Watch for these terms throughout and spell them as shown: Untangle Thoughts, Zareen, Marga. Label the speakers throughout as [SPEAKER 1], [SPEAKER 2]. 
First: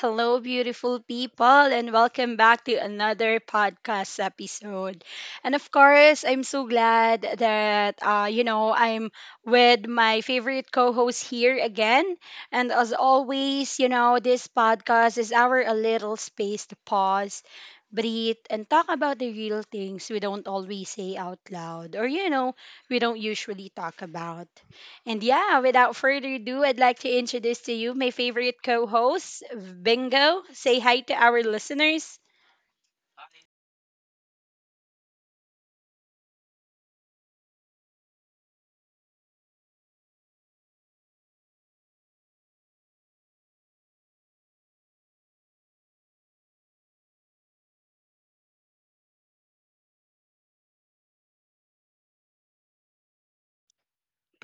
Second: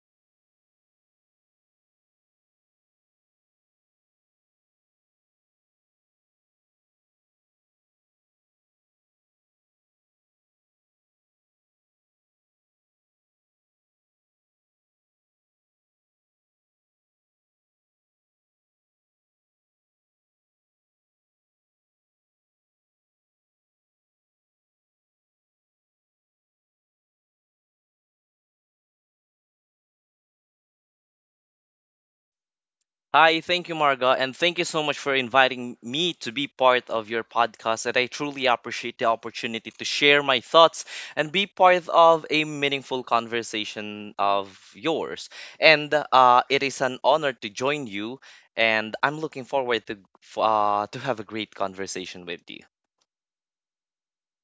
[SPEAKER 1] Hello, beautiful people, and welcome back to another podcast episode. And of course, I'm so glad that, I'm with my favorite co host here again. And as always, this podcast is our a little space to pause, breathe, and talk about the real things we don't always say out loud or we don't usually talk about. And yeah, without further ado, I'd like to introduce to you my favorite co host, Bingo. Say hi to our listeners.
[SPEAKER 2] Hi, thank you, Marga, and thank you so much for inviting me to be part of your podcast. And I truly appreciate the opportunity to share my thoughts and be part of a meaningful conversation of yours. And it is an honor to join you, and I'm looking forward to have a great conversation with you.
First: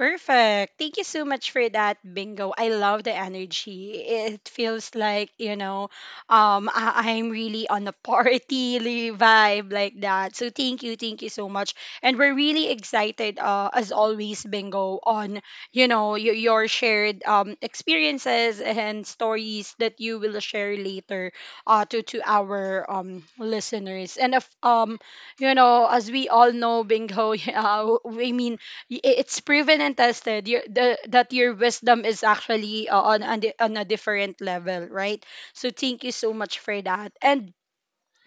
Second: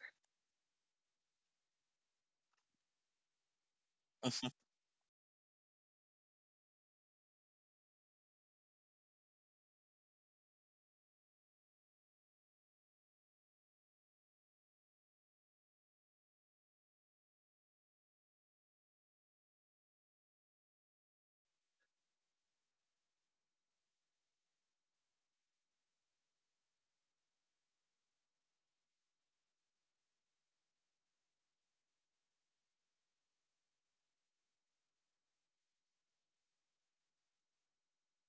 [SPEAKER 1] Perfect. Thank you so much for that bingo. I love the energy. It feels like, I'm really on a party vibe like that. So thank you so much. And we're really excited as always bingo on, your shared experiences and stories that you will share later to our listeners. And if you know, as we all know bingo, yeah, I mean it's proven and tested that your wisdom is actually, on a different level, right? So thank you so much for that. And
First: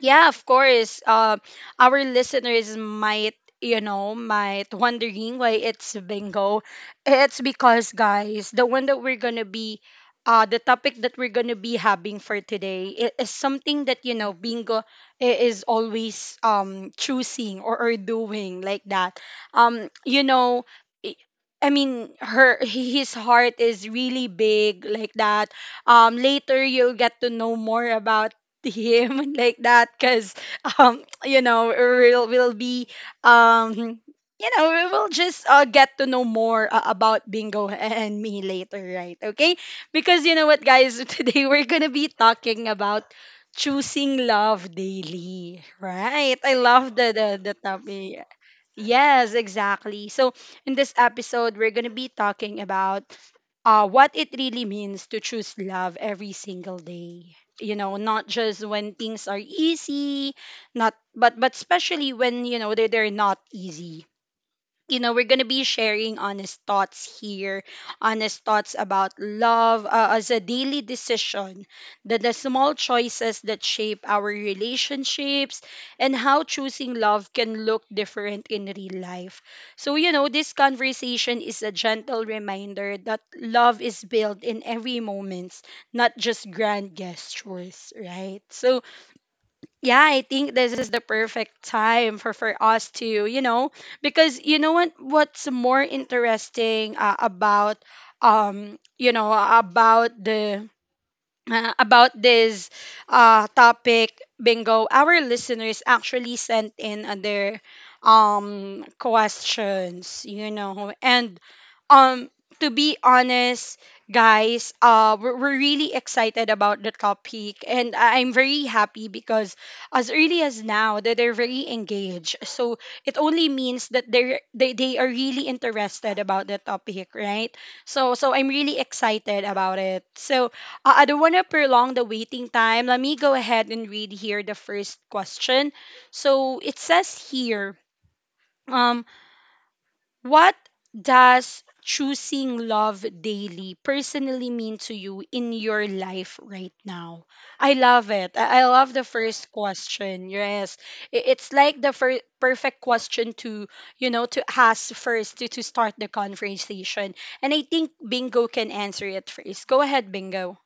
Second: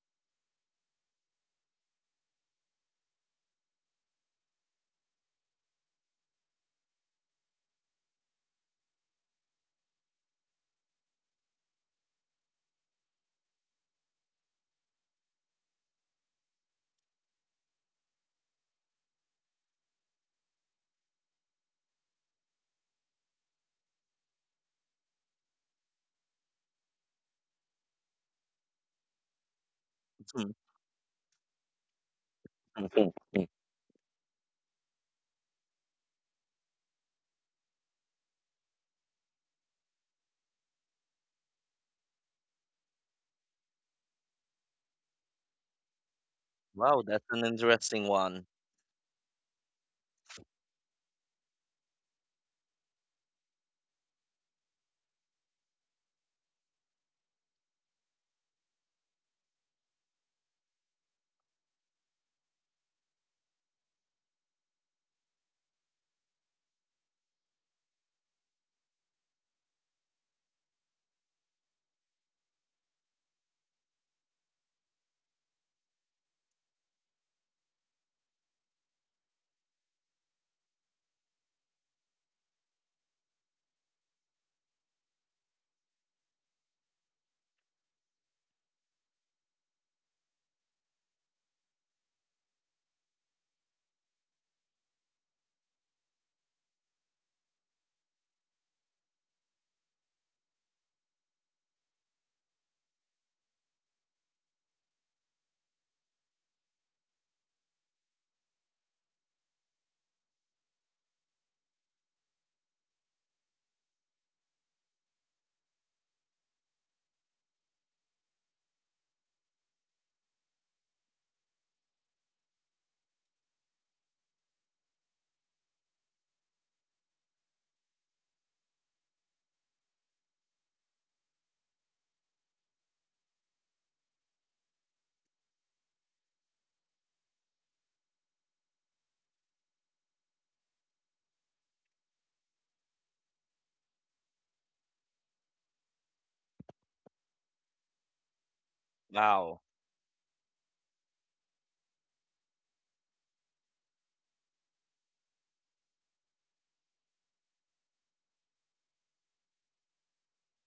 [SPEAKER 1] yeah, of course. Our listeners might, you know, might wondering why it's bingo. It's because, guys, the topic that we're gonna be having for today is something that you know bingo is always choosing or doing like that. Um, you know. i- I mean, her his heart is really big like that. Later you'll get to know more about him like that because we'll be um you know we will just get to know more about bingo and me later, right? Okay, because you know what guys, today we're gonna be talking about choosing love daily, right? I love
[SPEAKER 2] Wow, that's an
[SPEAKER 1] the
[SPEAKER 2] interesting
[SPEAKER 1] topic.
[SPEAKER 2] one.
[SPEAKER 1] Yes, exactly. So, in this episode, we're going to be talking about what it really means to choose love every single day. You know, not just when things are easy, not but but especially when you know they're not easy. You know, we're going to be sharing honest thoughts here, honest thoughts about love, as a daily decision, the small choices that shape our relationships, and how choosing love can look different in real life. So, you know, this conversation is a gentle reminder that love is built in every moment, not just grand gestures, right? So, yeah, I think this is the perfect time for us to, you know, because what's more interesting about you know, about the about this topic, Bingo, our listeners actually sent in their questions, you know. And um, to be honest, guys, we're really excited about the topic. And I'm very happy because as early as now, that they're very engaged. So it only means that they are really interested about the topic, right? So, so I'm really excited about it. So I don't want to prolong the waiting time. Let me go ahead and read here the first question. So it says here, um, what does choosing love daily personally mean to you in your life right now? I love it. I love the first
[SPEAKER 2] Wow.
[SPEAKER 1] question. Yes, it's like the perfect question to you know to ask first to start the conversation. And I think Bingo can answer it first. Go ahead, Bingo.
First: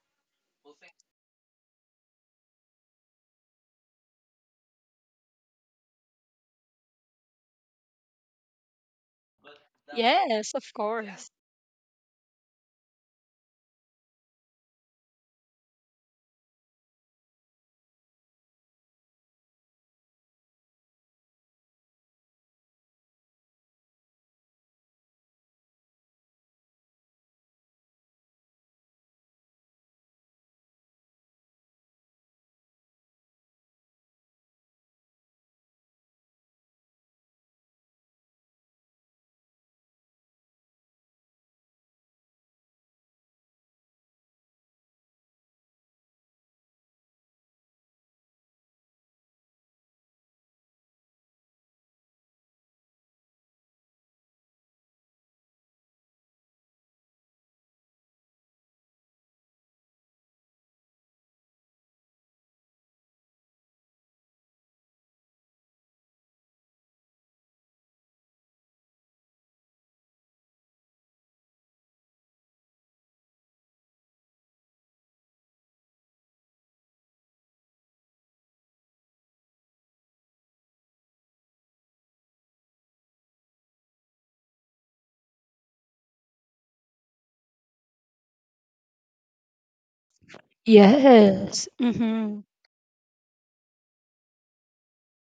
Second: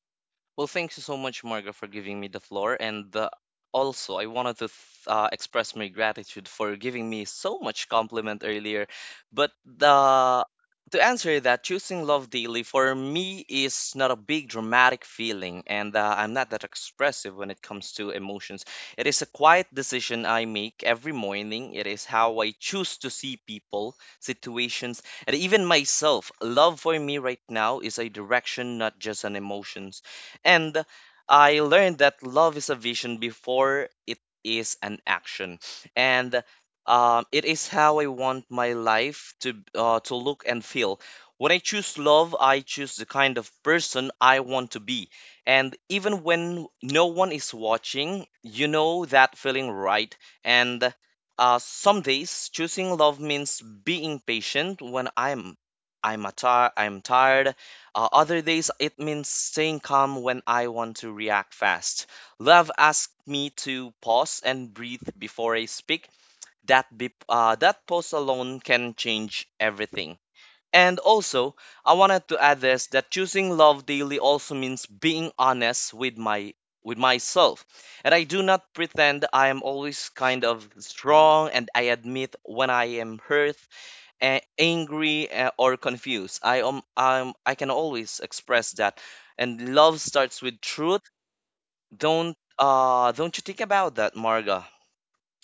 [SPEAKER 2] Well, thank you so much, Marga, for giving me the floor. And Also, I wanted to express my gratitude for giving me so much compliment earlier. But the
[SPEAKER 1] Yes, of
[SPEAKER 2] To
[SPEAKER 1] course.
[SPEAKER 2] answer that, choosing love daily for me is not a big dramatic feeling, and I'm not that expressive when it comes to emotions. It is a quiet decision I make every morning. It is how I choose to see people, situations, and even myself. Love for me right now is a direction, not just an emotion. And I learned that love is a vision before it is an action. And it is how I want my life to look and feel. When I choose love, I choose the kind of person I want to be. And even when no one is watching, you know that feeling, right. And some days choosing love means being patient when I'm a ti I'm tired. Uh, other days, it means staying calm when I want to react fast. Love asked me to pause and breathe before I speak. That pause alone can change everything. And also, I wanted to add this, that choosing love daily also means being honest with my with myself. And I do not pretend I am always kind of strong, and I admit when I am hurt, angry, or confused. I can always express that, and love starts with truth.
[SPEAKER 1] Yes. Mm-hmm.
[SPEAKER 2] Don't you think about that, Marga?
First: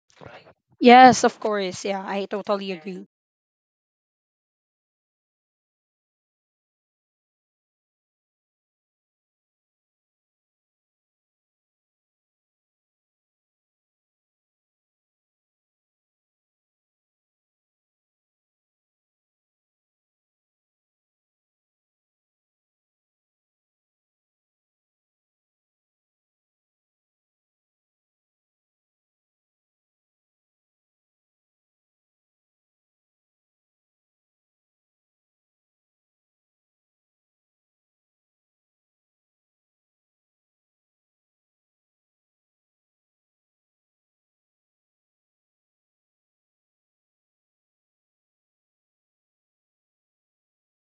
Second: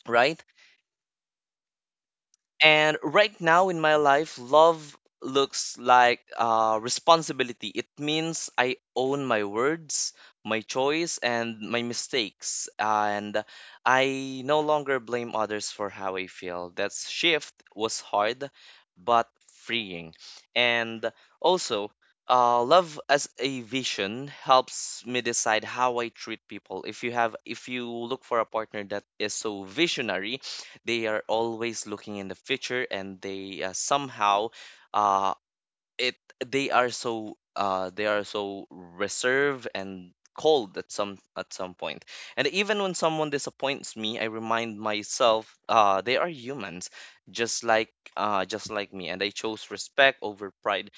[SPEAKER 2] Right?
[SPEAKER 1] Yes, of course. Yeah, I totally
[SPEAKER 2] And
[SPEAKER 1] agree.
[SPEAKER 2] right now in my life, love looks like responsibility. It means I own my words, my choice, and my mistakes. And I no longer blame others for how I feel. That shift was hard, but freeing. And also, love as a vision helps me decide how I treat people. If you look for a partner that is so visionary, they are always looking in the future, and they somehow, uh, it they are so reserved and cold at some point. And even when someone disappoints me, I remind myself they are humans, just like me, and I chose respect over pride.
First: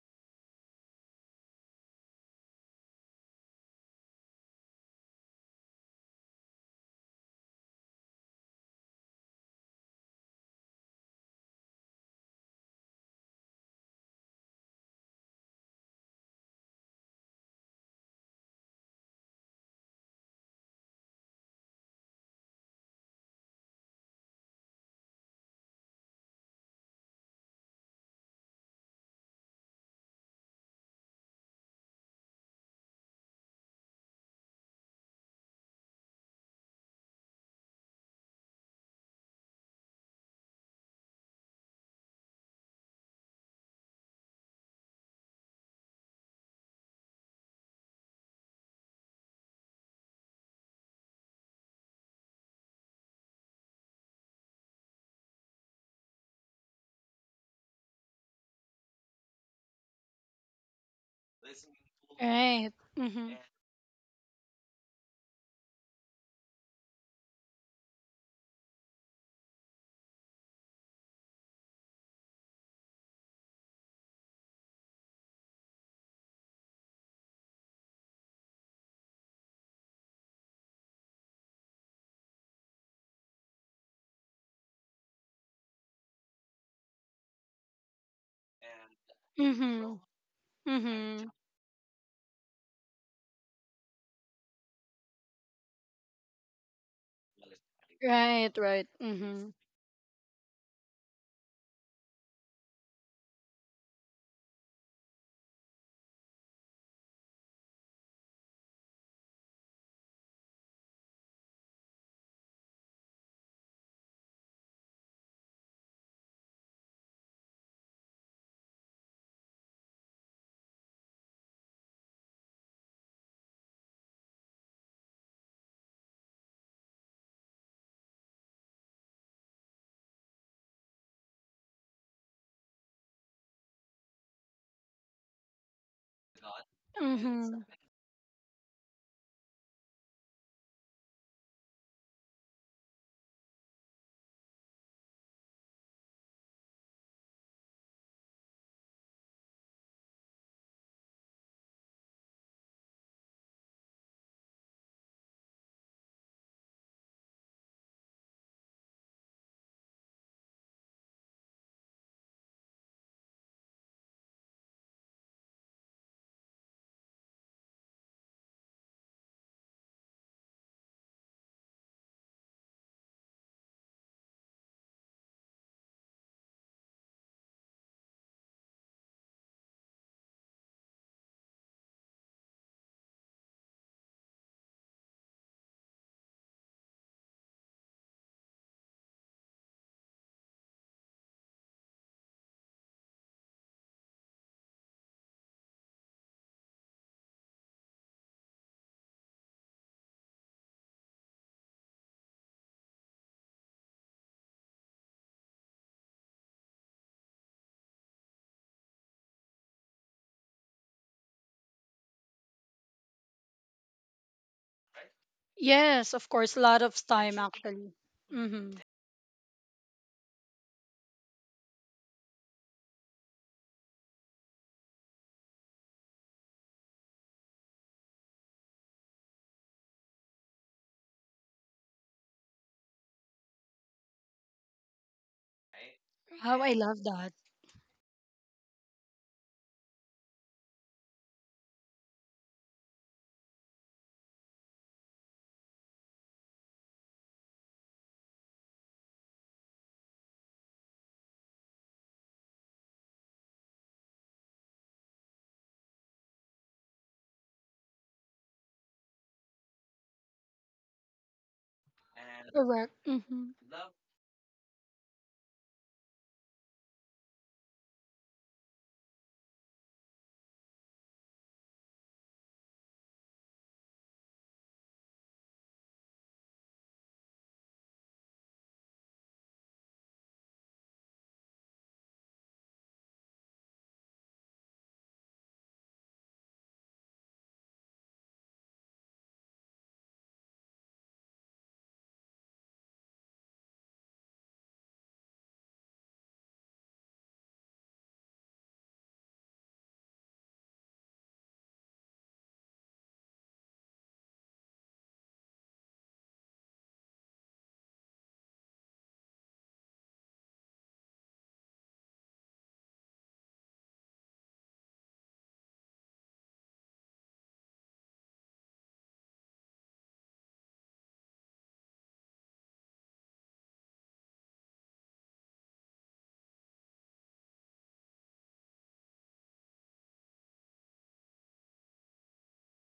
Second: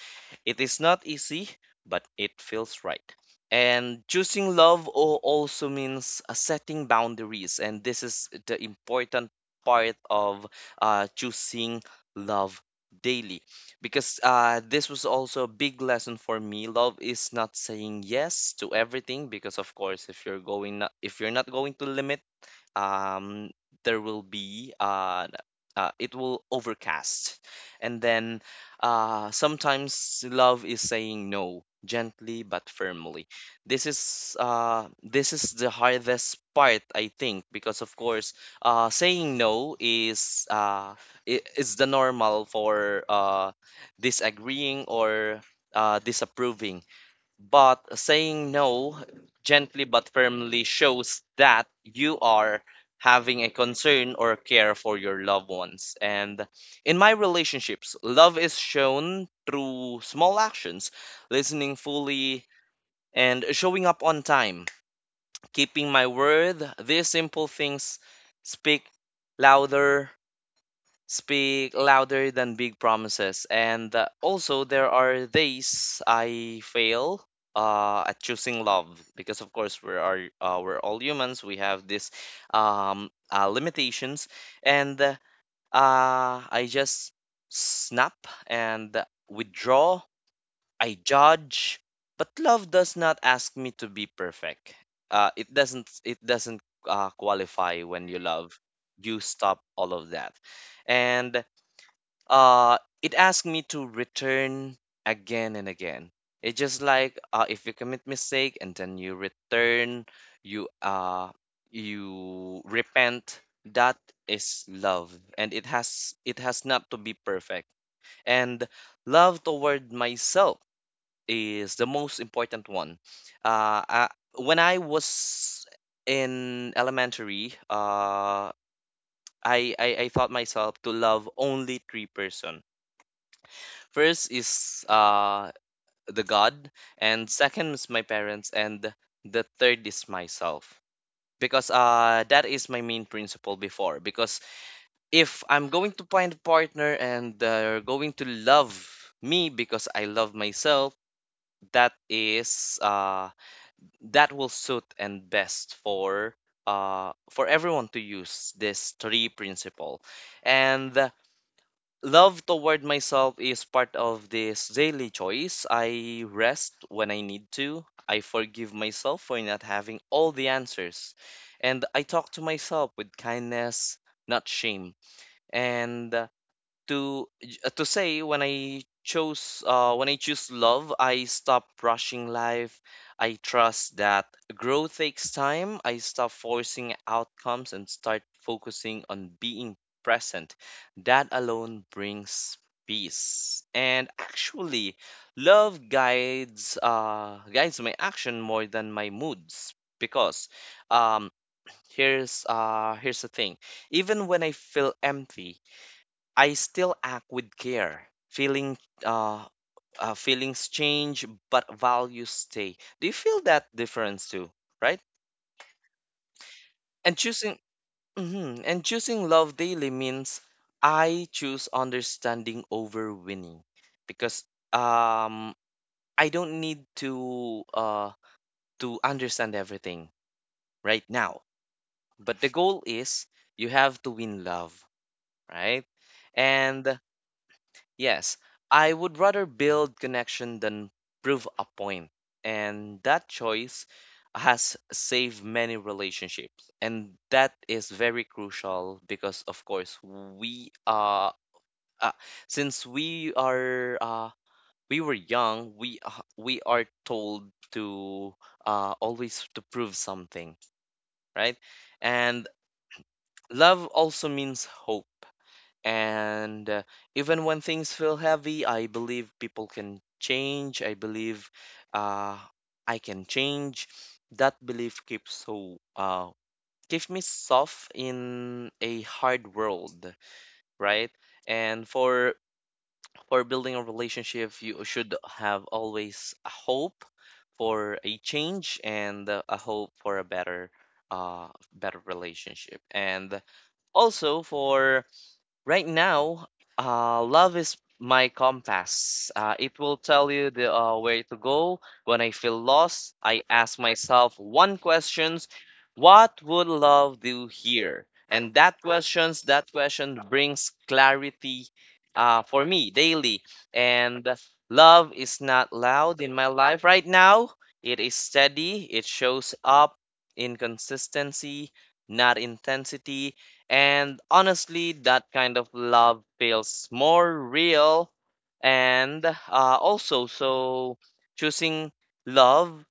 [SPEAKER 2] It is not easy, but it feels right. And choosing also means setting boundaries. And this is the important part of choosing love daily. Because this was also a big lesson for me. Love is not saying yes to everything, because of course if you're not going to limit, um, there will be it will overcast, and then sometimes love is saying no gently but firmly. This is the hardest part, I think, because of course saying no is is the normal for disagreeing or disapproving. But saying no gently but firmly shows that you are having a concern or care for your loved ones. And in my relationships, love is shown through small actions: listening fully
[SPEAKER 1] Right. Mm-hmm.
[SPEAKER 2] and showing up on time, keeping my word. These simple things speak louder speak louder than big promises. And Also, there are days I fail at choosing love, because, of course, we're all humans. We have these limitations, and I just snap and
[SPEAKER 1] Mm-hmm.
[SPEAKER 2] withdraw. I
[SPEAKER 1] Mm-hmm.
[SPEAKER 2] judge, but love does not ask me to be perfect. It doesn't. It doesn't qualify when you
[SPEAKER 1] Right,
[SPEAKER 2] love.
[SPEAKER 1] right.
[SPEAKER 2] You
[SPEAKER 1] Mm-hmm.
[SPEAKER 2] stop all of that, and it asks me to return again and again. It's just like, if you commit mistake and then you return, you uh you repent. That is love, and it has not to be perfect. And love toward myself is the most important one. uh I, when I was in elementary, I thought myself to love only three person. First is the God, and
[SPEAKER 1] Mm-hmm.
[SPEAKER 2] second is my parents, and the third is myself. Because that is my main principle before. Because if I'm going to find a partner and they're going to love me because I love myself, that is uh that will suit and best for everyone to use this three principle. And love toward myself is part of this daily choice. I rest when I need to. I forgive myself for not having all the answers. And I talk to myself with kindness, not shame. And to j- to say when I chose when I choose love, I stop rushing life. I trust that growth takes time. I stop forcing outcomes and start focusing on being present. That alone brings peace. And actually, love guides my action more than my moods, because um, here's here's the thing. Even when I feel empty, I still act with care. Uh, Feelings change, but values stay. Do you feel that difference too, right?
[SPEAKER 1] Yes, of course. A lot of
[SPEAKER 2] And
[SPEAKER 1] time,
[SPEAKER 2] choosing
[SPEAKER 1] actually.
[SPEAKER 2] hmm
[SPEAKER 1] Mm-hmm.
[SPEAKER 2] and choosing love daily means I choose understanding over winning, because um I don't need to understand everything right now. But the goal is, you have to win love, right?
[SPEAKER 1] How I
[SPEAKER 2] And
[SPEAKER 1] love that.
[SPEAKER 2] yes, I would rather build connection than prove a point. And that choice has saved many relationships. And that is very crucial because, of course, uh since we are uh we were young, we are told to always to prove something, right? And
[SPEAKER 1] Correct. Mm-hmm.
[SPEAKER 2] love also means hope. And even when things feel heavy, I believe people can change. I believe uh, I can change. That belief keeps me soft in a hard world, right? And for building a relationship, you should have always a hope for a change, and a hope for a better uh better relationship. And also for right now, love is my compass. It will tell you the way to go. When I feel lost, I ask myself one question: what would love do here? And that question brings clarity for me daily. And love is not loud in my life right now. It is steady. It shows up in consistency, not intensity, and honestly, that kind of love feels more real. And also, so Choosing love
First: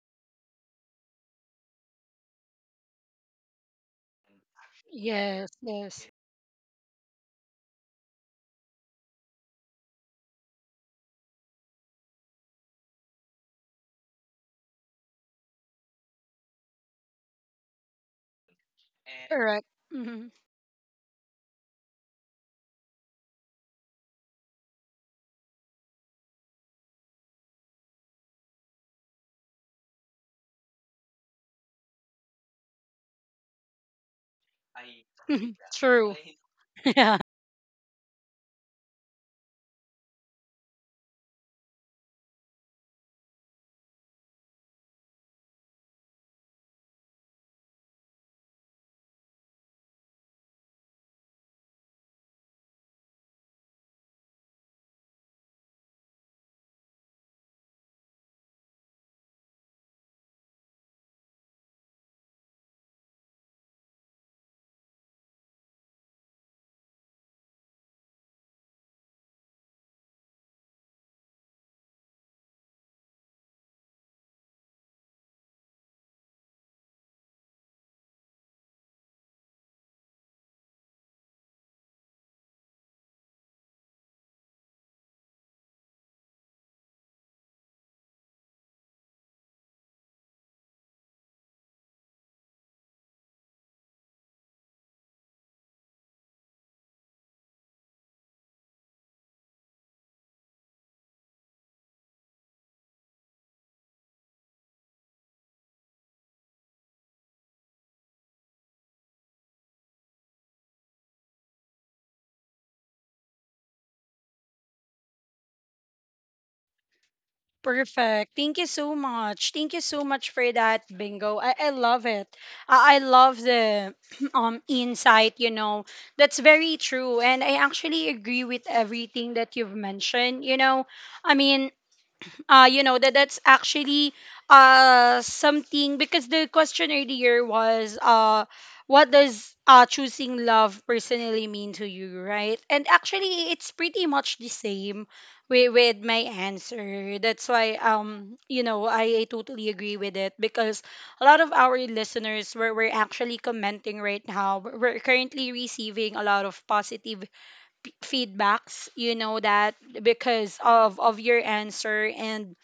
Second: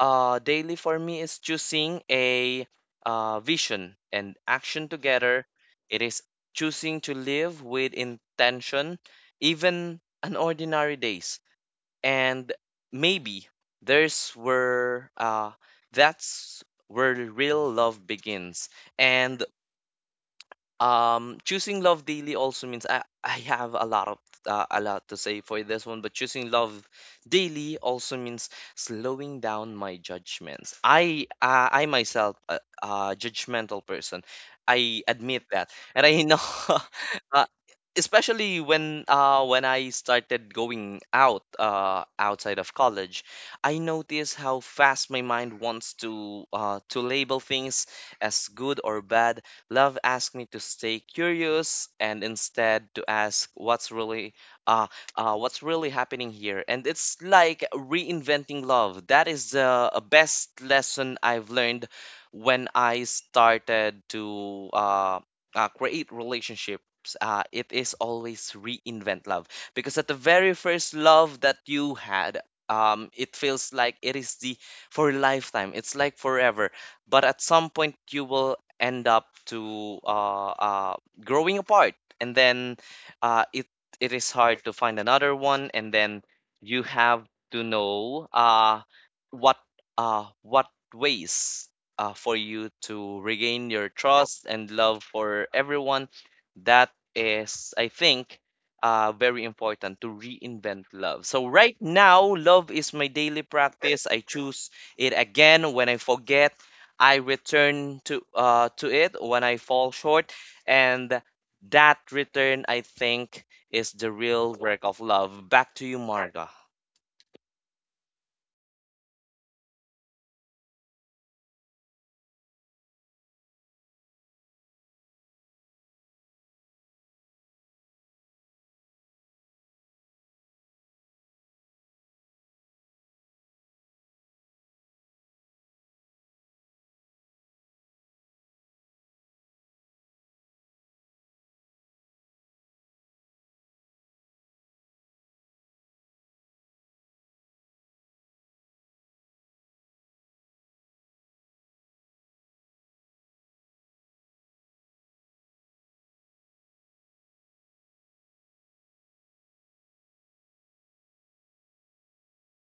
[SPEAKER 2] daily for me is choosing a vision and action together.
[SPEAKER 1] Yes,
[SPEAKER 2] It
[SPEAKER 1] yes.
[SPEAKER 2] is choosing to live with intention, even on ordinary days. And maybe there's where that's where real love begins. And
[SPEAKER 1] Correct. Mm-hmm.
[SPEAKER 2] choosing love daily also means I have a lot of a lot to say for this one, but choosing love daily also means slowing down my judgments. I myself a judgmental person. I admit that, and
[SPEAKER 1] True.
[SPEAKER 2] I know.
[SPEAKER 1] Yeah.
[SPEAKER 2] uh, Especially when I started going out outside of college, I noticed how fast my mind wants to label things as good or bad. Love asked me to stay curious and instead to ask uh, what's really happening here. And it's like reinventing love. That is the best lesson I've learned when I started to create relationships. It is always reinvent love, because at the very first love that you had, it feels like it is the for a lifetime, it's like forever, but at some point you will end up to growing apart, and then uh, it it is hard to find another one, and then you have to know what what ways for you to regain your trust and love for everyone. That is, I think, very important to reinvent love. So right now, love is my daily practice. I choose it again when I forget. I return to it when I fall short, and that return, I think, is the real work of love. Back to you, Marga.
[SPEAKER 1] Perfect. Thank you so much. Thank you so much for that, Bingo. I love it. I love the insight, you know. That's very true. And I actually agree with everything that you've mentioned, you know. I mean, you know that's actually something, because the question earlier was, what does choosing love personally mean to you, right? And actually it's pretty much the same with my answer. That's why, you know, I totally agree with it, because a lot of our listeners were, actually commenting right now. We're currently receiving a lot of positive feedbacks, you know, that because of your answer. And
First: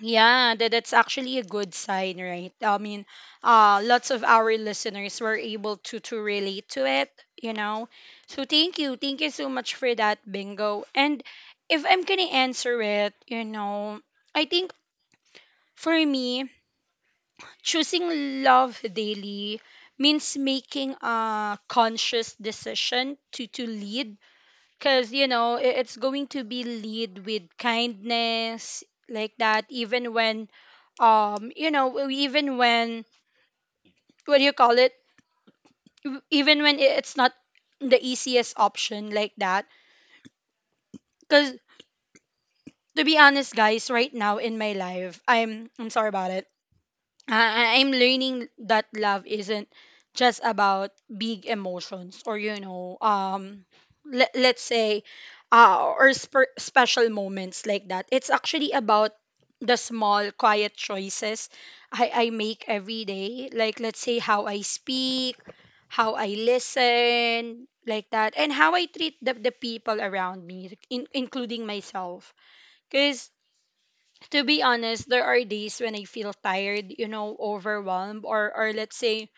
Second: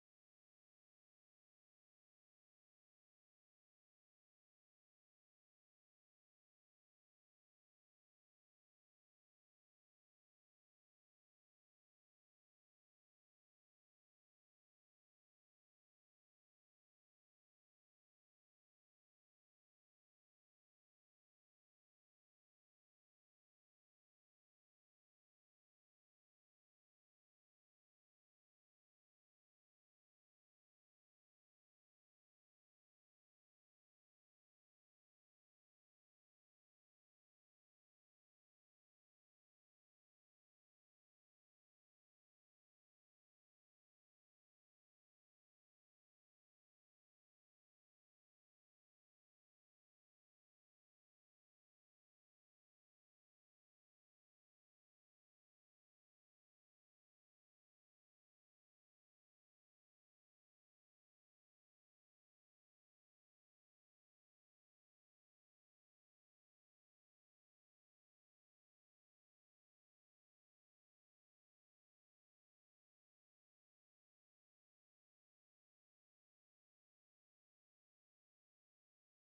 [SPEAKER 1] yeah, that, that's actually a good sign, right? I mean, lots of our listeners were able to relate to it, you know. So thank you so much for that, Bingo. And if I'm gonna answer it, you know, I think for me, choosing love daily means making a conscious decision to lead, because you know it's going to be lead with kindness like that, even when you know even when, what do you call it, even when it's not the easiest option like that, because to be honest guys, right now in my life, I'm sorry about it, I'm learning that love isn't just about big emotions or you know let's say, or special moments like that. It's actually about the small quiet choices I make every day. Like let's say how I speak, how I listen, like that, and how I treat the people around me, like, including myself. Because to be honest, there are days when I feel tired, you know, overwhelmed or let's say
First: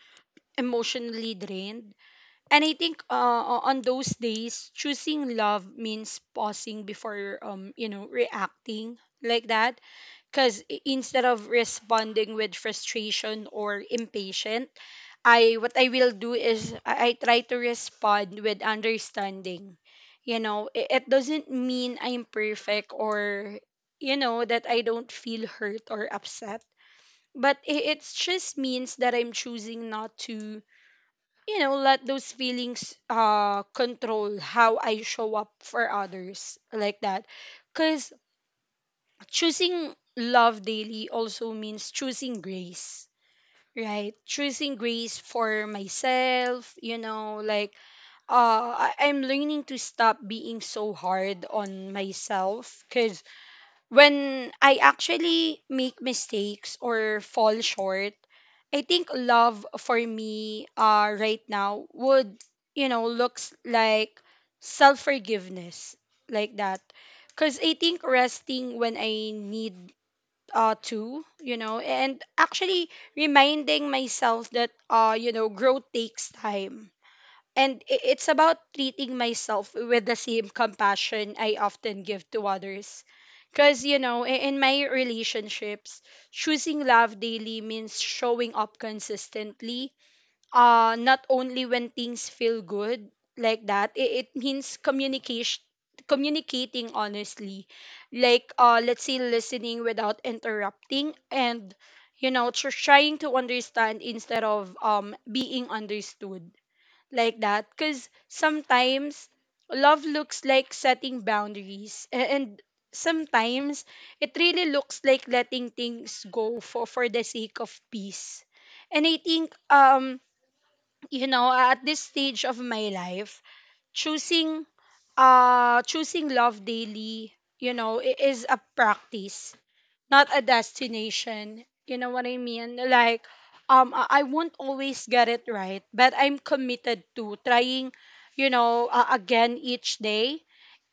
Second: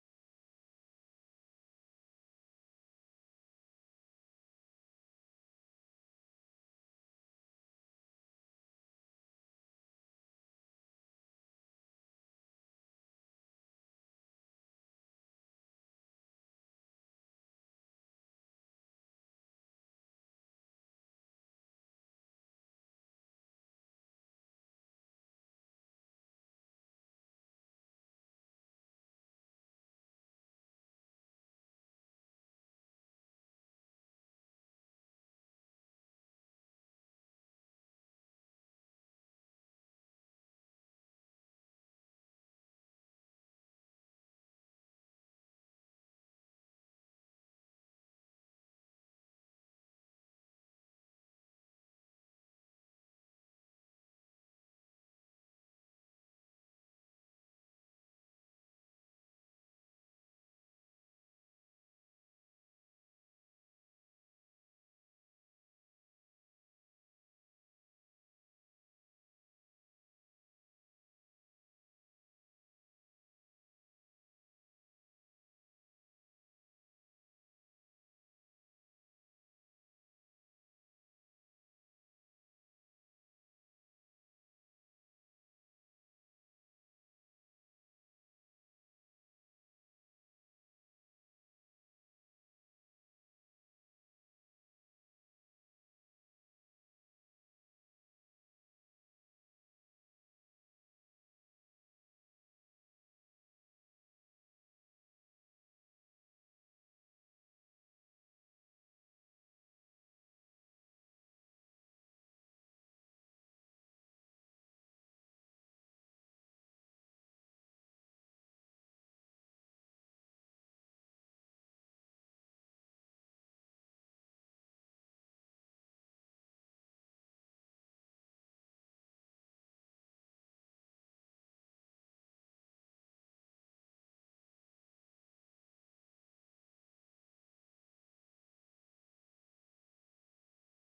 [SPEAKER 1] emotionally drained. And I think on those days, choosing love means pausing before, reacting like that, because instead of responding with frustration or impatient, I what I will do is I try to respond with understanding. You know, it doesn't mean I'm perfect or you know that I don't feel hurt or upset, but it just means that I'm choosing not to you know let those feelings control how I show up for others like that. Cause choosing love daily also means choosing grace, right? Choosing grace for myself, you know, like I'm learning to stop being so hard on myself, because when I actually make mistakes or fall short, I think love for me right now would you know looks like self forgiveness like that, because I think resting when I need too, you know, and actually reminding myself that you know growth takes time, and it's about treating myself with the same compassion I often give to others, because you know in my relationships choosing love daily means showing up consistently, not only when things feel good like that. It means communication, communicating honestly, like let's say listening without interrupting, and you know trying to understand instead of being understood like that, because sometimes love looks like setting boundaries, and sometimes it really looks like letting things go for the sake of peace. And I think you know at this stage of my life, choosing choosing love daily, you know is a practice, not a destination, you know what I mean. Like I won't always get it right, but I'm committed to trying, you know, again each day.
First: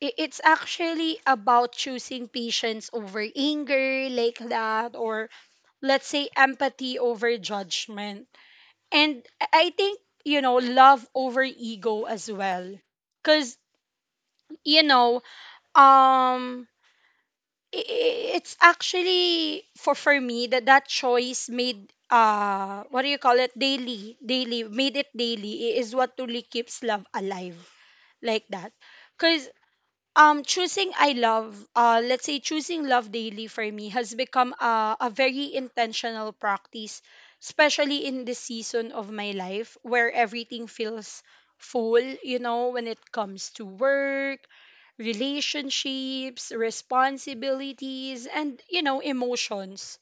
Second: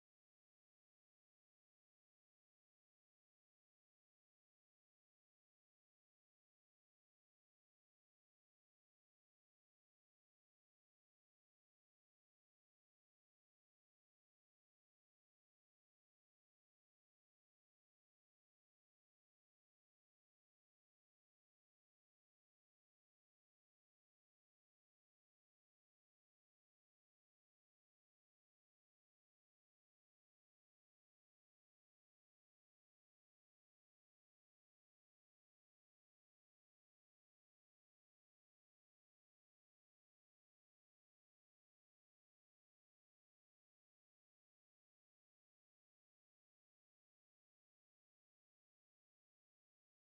[SPEAKER 1] It's actually about choosing patience over anger like that, or let's say empathy over judgment, and I think, you know, love over ego as well. Cause, you know, um it's actually for me that that choice made, what do you call it, daily daily made it daily, is what truly keeps love alive like that, because choosing I love let's say choosing love daily for me has become a very intentional practice, especially in this season of my life where everything feels full, you know, when it comes to work, relationships, responsibilities, and you know emotions.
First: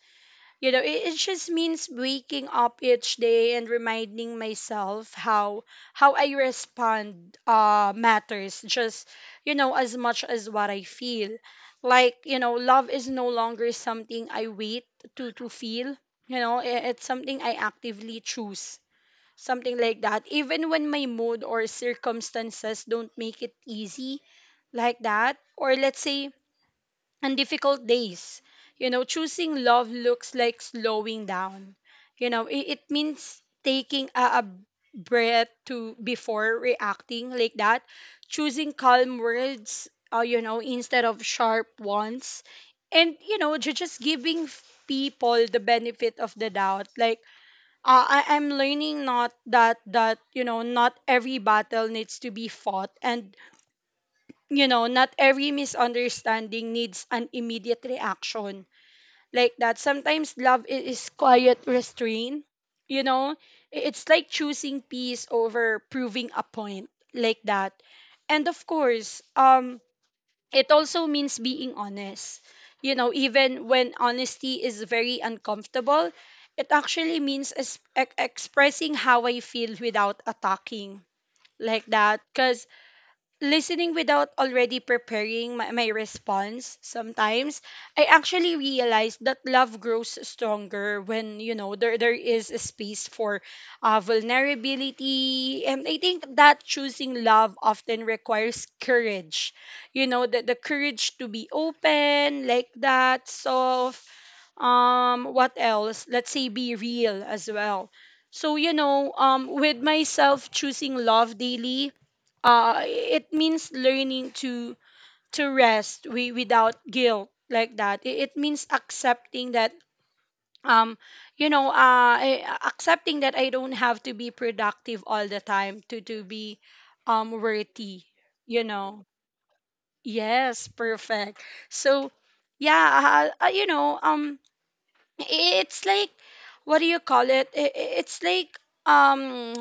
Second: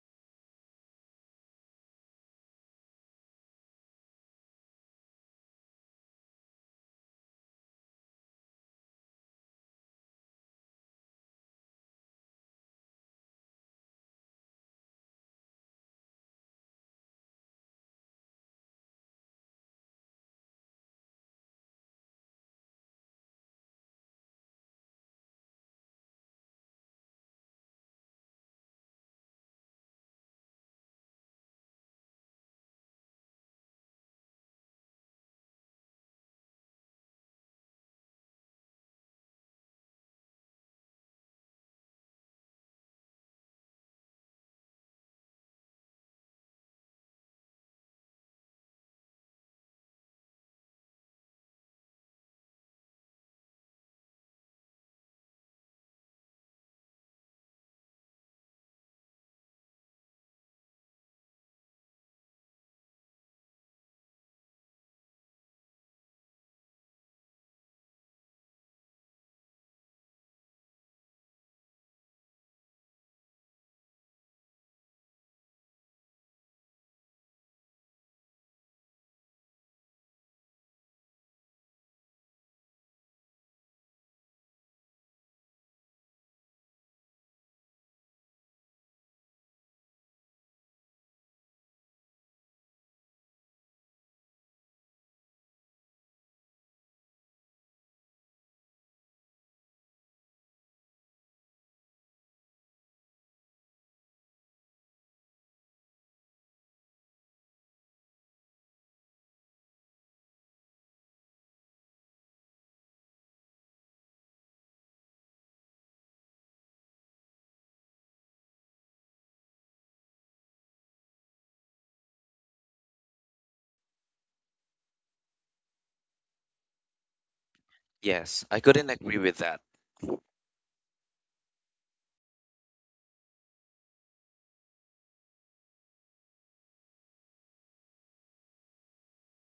[SPEAKER 1] You know, it just means waking up each day and reminding myself how I respond matters just you know as much as what I feel. Like, you know, love is no longer something I wait to feel. You know, it's something I actively choose. Something like that. Even when my mood or circumstances don't make it easy like that. Or let's say and difficult days. You know, choosing love looks like slowing down. You know, it means taking a breath to before reacting like that, choosing calm words, you know, instead of sharp ones. And, you know, just giving people the benefit of the doubt. Like, I'm learning not that, you know, not every battle needs to be fought. And you know, not every misunderstanding needs an immediate reaction like that. Sometimes love is quiet restraint, you know, it's like choosing peace over proving a point like that. And of course, it also means being honest. You know, even when honesty is very uncomfortable, it actually means expressing how I feel without attacking like that. Because listening without already preparing my response sometimes I actually realize that love grows stronger when, you know, there is a space for vulnerability. And I think that choosing love often requires courage, you know, the courage to be open like that. Soft, what else, let's say be real as well. So, you know, with myself, choosing love daily, it means learning to rest without guilt like that. It means accepting that, um you know, accepting that I don't have to be productive all the time to be, worthy,
[SPEAKER 2] Yes, I
[SPEAKER 1] you
[SPEAKER 2] couldn't
[SPEAKER 1] know.
[SPEAKER 2] agree with that.
[SPEAKER 1] Yes, perfect. So, yeah. You know, it's like, what do you call it, it's like, um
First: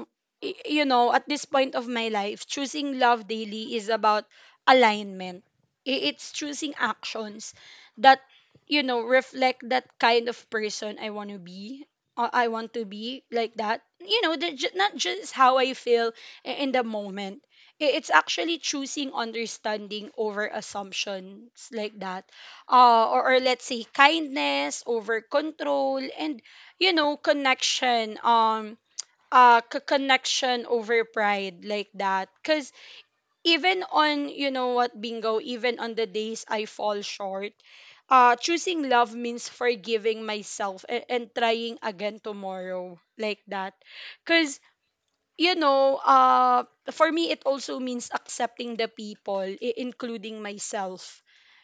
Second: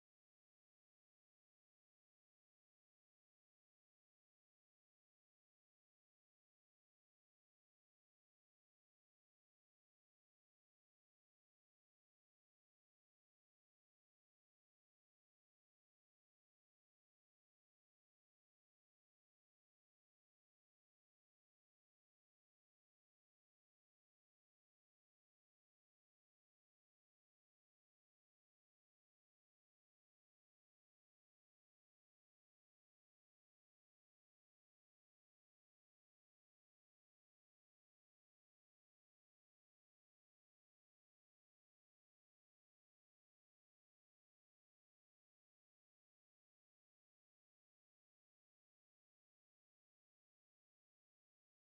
[SPEAKER 1] you know, at this point of my life, choosing love daily is about alignment. It's choosing actions that, you know, reflect that kind of person I want to be, or I want to be like that. You know, not just how I feel in the moment. It's actually choosing understanding over assumptions like that. Or let's say kindness over control, and, you know, connection. Connection over pride like that. Because even on, you know what, Bingo, even on the days I fall short, choosing love means forgiving myself and trying again tomorrow like that. Because, you know, for me, it also means accepting the people, including myself.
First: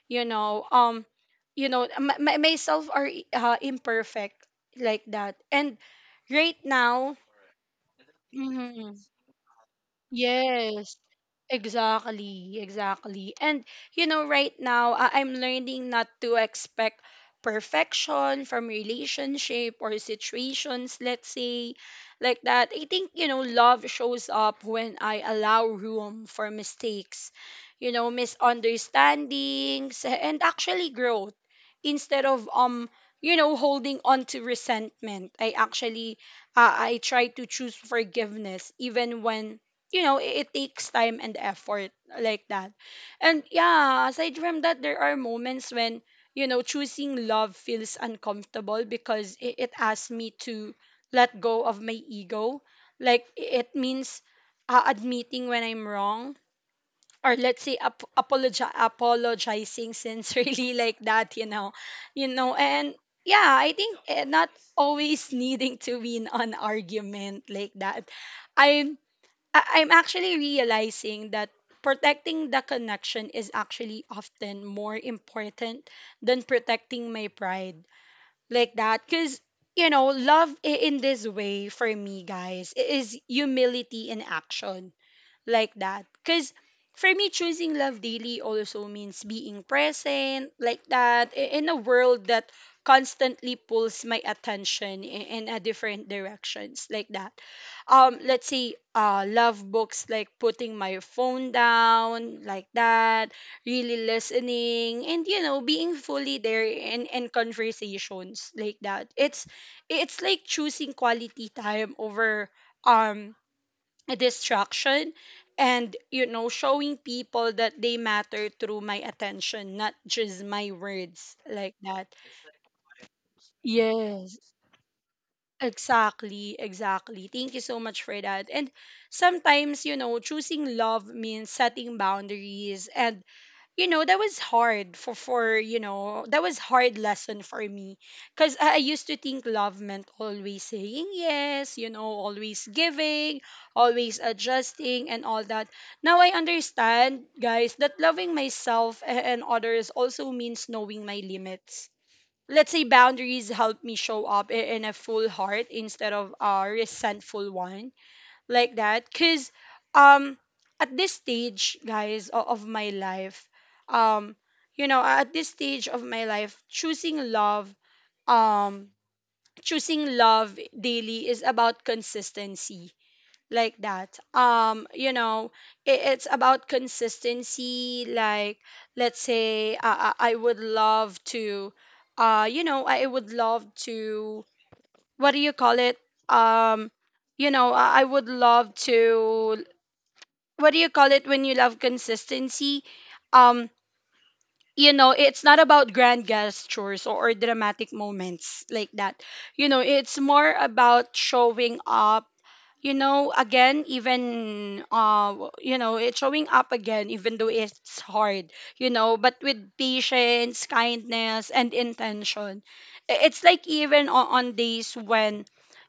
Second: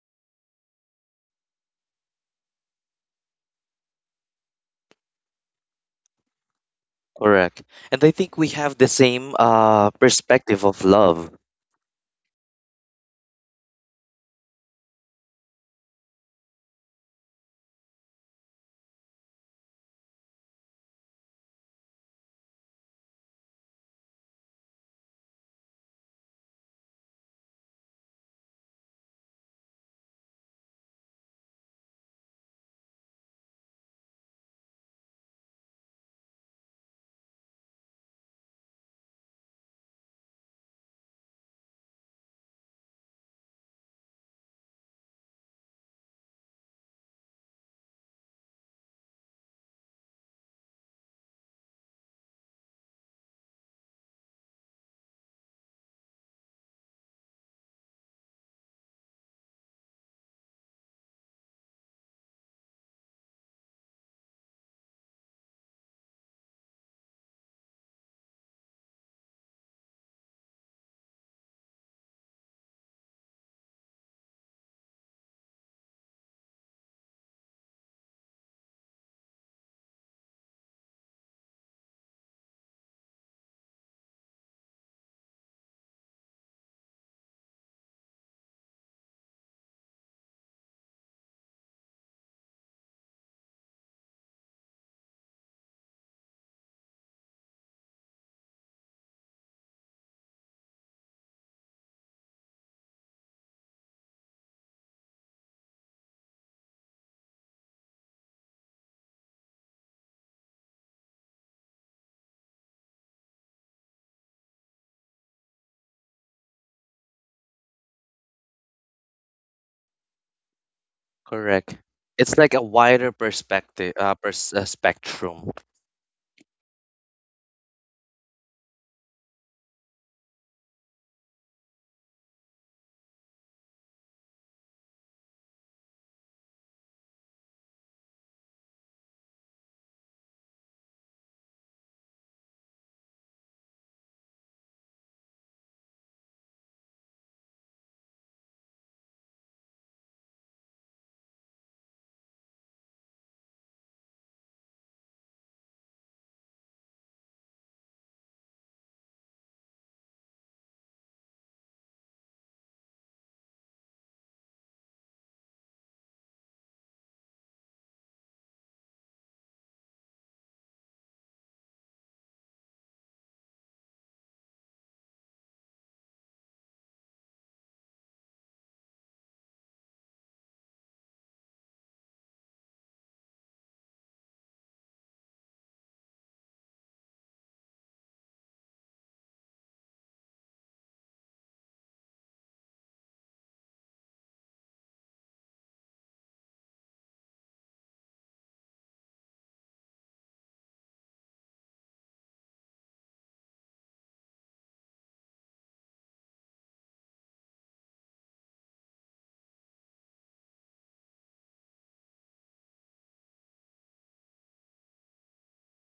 [SPEAKER 1] You know, um, you know, myself are, imperfect like that. And right now.
[SPEAKER 2] Correct. And I think we have the
[SPEAKER 1] Mhm.
[SPEAKER 2] same perspective of
[SPEAKER 1] Yes,
[SPEAKER 2] love.
[SPEAKER 1] exactly, exactly. And, you know, right now, I'm learning not to expect perfection from relationship or situations. Let's say like that. I think, you know, love shows up when I allow room for mistakes, you know, misunderstandings, and actually growth instead of, you know, holding on to resentment. I actually, I try to choose forgiveness even when, you know, it takes time and effort like that. And yeah, aside from that, there are moments when, you know, choosing love feels uncomfortable because it asks me to let go of my ego. Like, it means, admitting when I'm wrong, or let's say apologizing sincerely like that, you know. You know, and yeah, I think not always needing to win an argument like that. I'm I'm actually realizing that protecting the connection is actually often more important than protecting my pride like that. Because, you know, love in this way, for me, guys, is humility in action like that. Because for me, choosing love daily also means being present like that, in a world that constantly pulls my attention in a different directions like that. Let's say, love books like putting my phone down like that, really listening, and, you know, being fully there in conversations like that. It's like choosing quality time over, um a distraction, and, you know, showing people that they matter through my attention, not just my words like
[SPEAKER 2] Correct.
[SPEAKER 1] that.
[SPEAKER 2] It's like a wider perspective,
[SPEAKER 1] Yes,
[SPEAKER 2] spectrum.
[SPEAKER 1] exactly, exactly. Thank you so much for that. And sometimes, you know, choosing love means setting boundaries. And, you know, that was hard for that was hard lesson for me. Because I used to think love meant always saying yes, you know, always giving, always adjusting, and all that. Now I understand, guys, that loving myself and others also means knowing my limits. Let's say boundaries help me show up in a full heart instead of a resentful one like that. Because, um at this stage, guys, of my life, um you know, at this stage of my life, choosing love, um choosing love daily is about consistency like that. You know, it's about consistency. Like, let's say, I would love to, you know, I would love to, what do you call it? Um, you know, I would love to. What do you call it when you love consistency? Um, you know, it's not about grand gestures or dramatic moments like that. You know, it's more about showing up, you know, again, even, you know, it's showing up again, even though it's hard, you know, but with patience, kindness, and intention. It's like, even on days when,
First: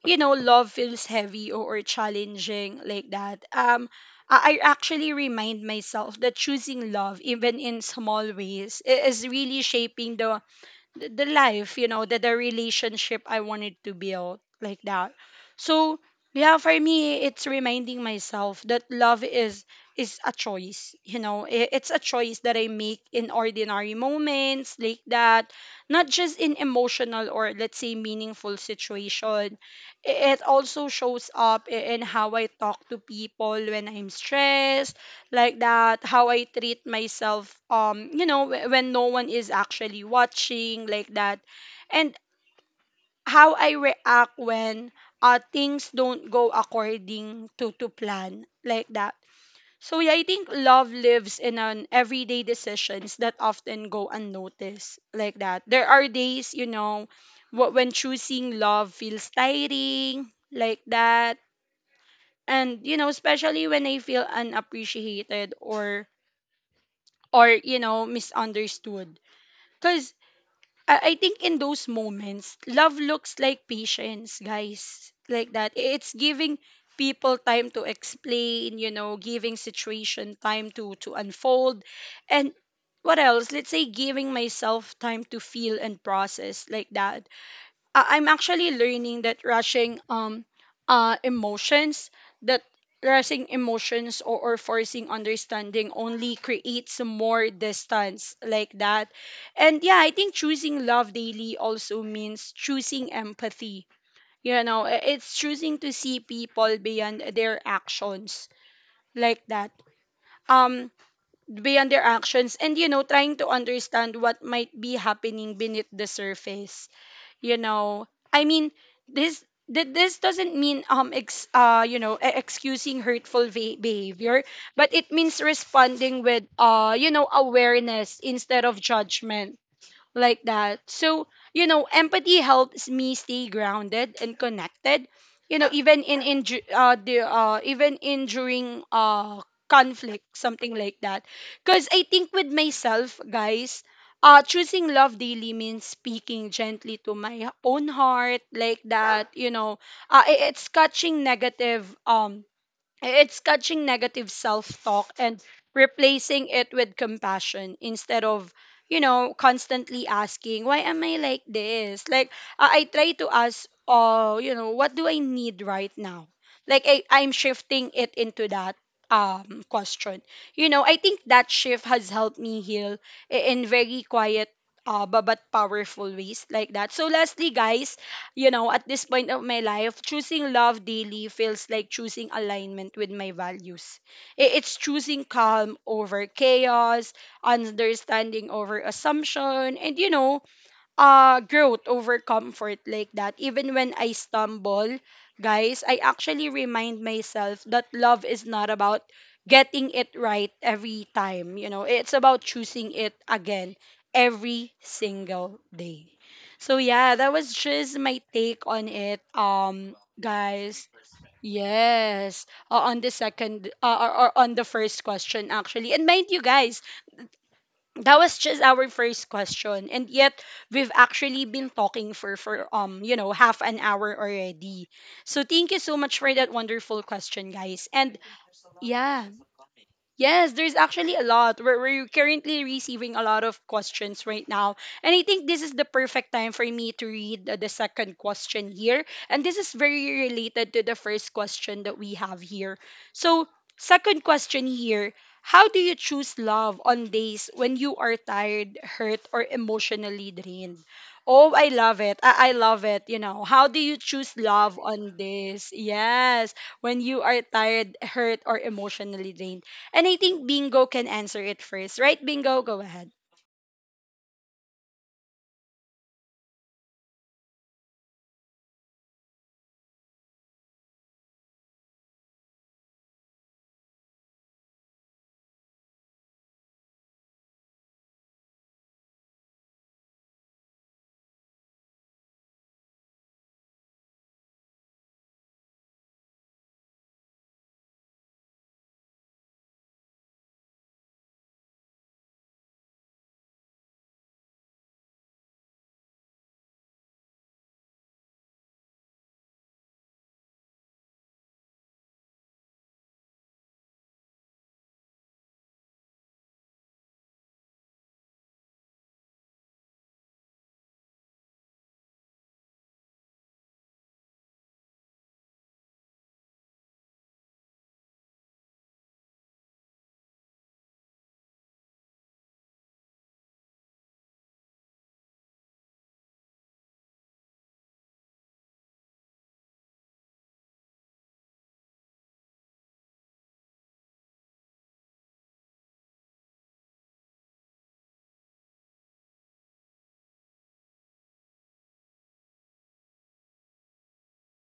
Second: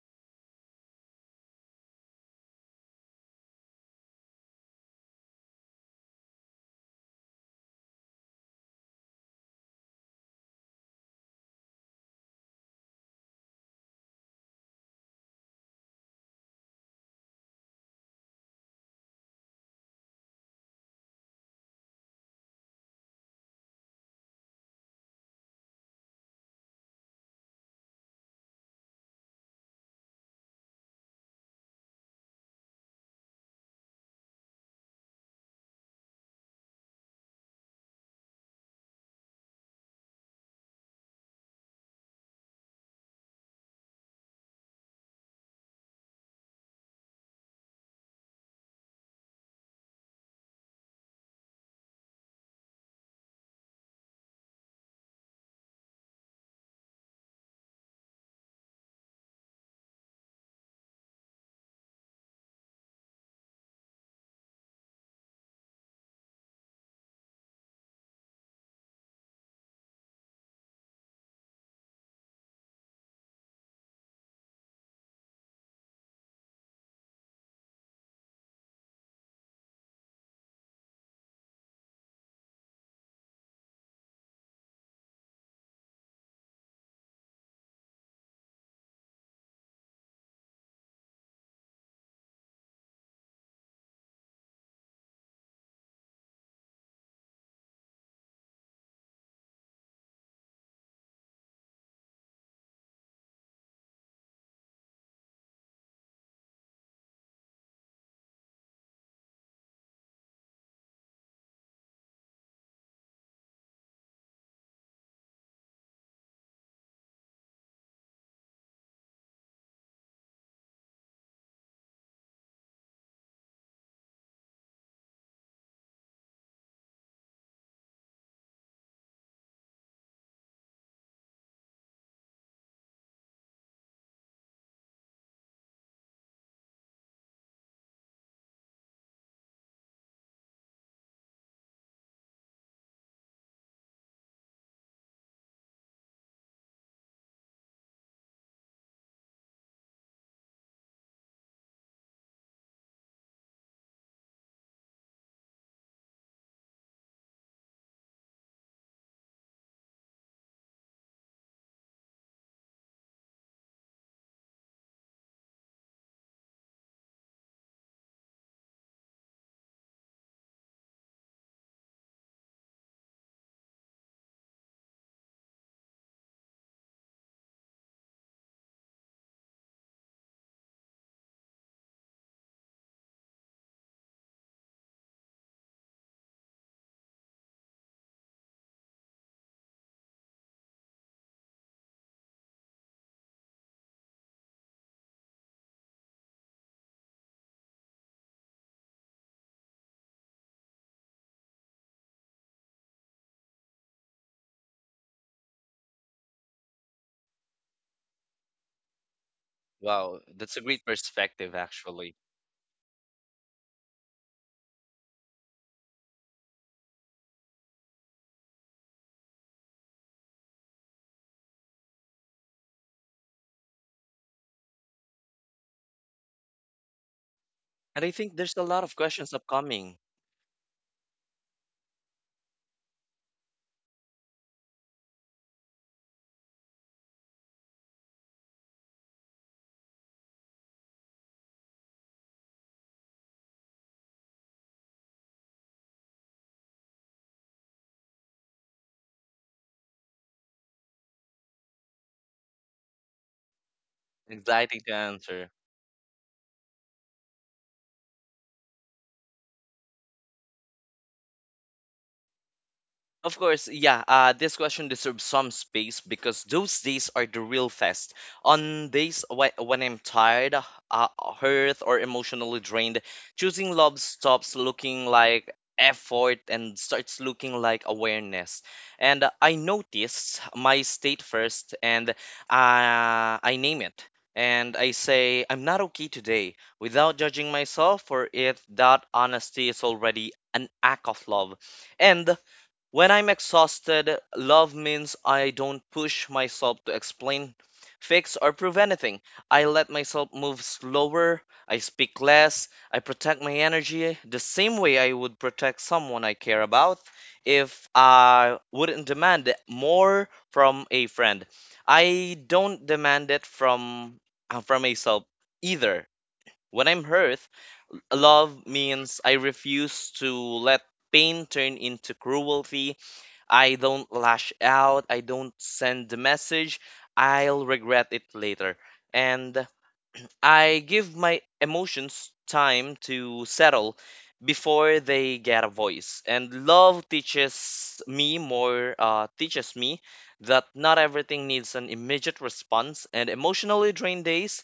[SPEAKER 1] you know, love feels heavy or challenging like that. I actually remind myself that choosing love, even in small ways, is really shaping the life, you know, the relationship I wanted to build like that. So yeah, for me, it's reminding myself that love is a choice. You know, it's a choice that I make in ordinary moments like that, not just in emotional, or let's say meaningful situation. It also shows up in how I talk to people when I'm stressed like that, how I treat myself, you know, when no one is actually watching like that. And how I react when, things don't go according to plan like that. So yeah, I think love lives in an everyday decisions that often go unnoticed like that. There are days, you know, when choosing love feels tiring like that. And, you know, especially when I feel unappreciated, or you know, misunderstood. Because I think in those moments love looks like patience, guys, like that. It's giving people time to explain, you know, giving situation time to unfold, and what else, let's say, giving myself time to feel and process like that. I'm actually learning that rushing, emotions, that, rushing emotions or forcing understanding only creates more distance like that. And yeah, I think choosing love daily also means choosing empathy. You know, it's choosing to see people beyond their actions like that. Um Beyond their actions, and, you know, trying to understand what might be happening beneath the surface, you know, I mean, this this doesn't mean, you know, excusing hurtful behavior, but it means responding with, you know, awareness instead of judgment like that. So, you know, empathy helps me stay grounded and connected. You know, even in the even in during, conflict, something like that. Because I think with myself, guys, choosing love daily means speaking gently to my own heart, like that. You know, it's catching negative, it's catching negative self talk and replacing it with compassion instead of, you know, constantly asking, why am I like this? Like, I try to ask, oh, you know, what do I need right now? Like, I'm shifting it into that, question. You know, I think that shift has helped me heal in very quiet, but powerful ways like that. So lastly, guys, you know, at this point of my life, choosing love daily feels like choosing alignment with my values. It's choosing calm over chaos, understanding over assumption, and, you know, growth over comfort like that. Even when I stumble, guys, I actually remind myself that love is not about getting it right every time. You know, it's about choosing it again every single day. So yeah, that was just my take on it.
[SPEAKER 2] Wow, that's a great
[SPEAKER 1] Guys.
[SPEAKER 2] perspective actually,
[SPEAKER 1] Yes, on the second, or on the first question actually. And mind you, guys, that was just our first question, and yet we've actually been talking for you know, half an hour already. So thank you so much for that wonderful question, guys.
[SPEAKER 2] and I
[SPEAKER 1] And
[SPEAKER 2] think there's a lot of
[SPEAKER 1] yeah.
[SPEAKER 2] questions upcoming,
[SPEAKER 1] Yes, there's actually a lot. We're currently receiving a lot of questions right now. And I think this is the perfect time for me to read the second question here. And this is very related to the first question that we have here. So, second question here, how do you choose love on days when you are tired, hurt, or emotionally drained? Oh, I love it. I love it. You know, how do you choose love
[SPEAKER 2] exciting to
[SPEAKER 1] on
[SPEAKER 2] answer.
[SPEAKER 1] this? Yes, when you are tired, hurt, or emotionally drained. And I think Bingo can answer it first, right? Bingo, go ahead.
[SPEAKER 2] Of course, yeah. This question deserves some space because those days are the real test. On days when I'm tired, uh, hurt, or emotionally drained, choosing love stops looking like effort and starts looking like awareness. And I notice my state first, and I name it. And I say, I'm not okay today, without judging myself for it. That honesty is already an act of love. And when I'm exhausted, love means I don't push myself to explain, fix, or prove anything. I let myself move slower, I speak less, I protect my energy the same way I would protect someone I care about if I wouldn't demand it more from a friend. I don't demand it from from myself either. When I'm hurt, love means I refuse to let pain turn into cruelty. I don't lash out, I don't send the message, I'll regret it later. And I give my emotions time to settle before they get a voice. And love teaches me teaches me that not everything needs an immediate response, and emotionally drained days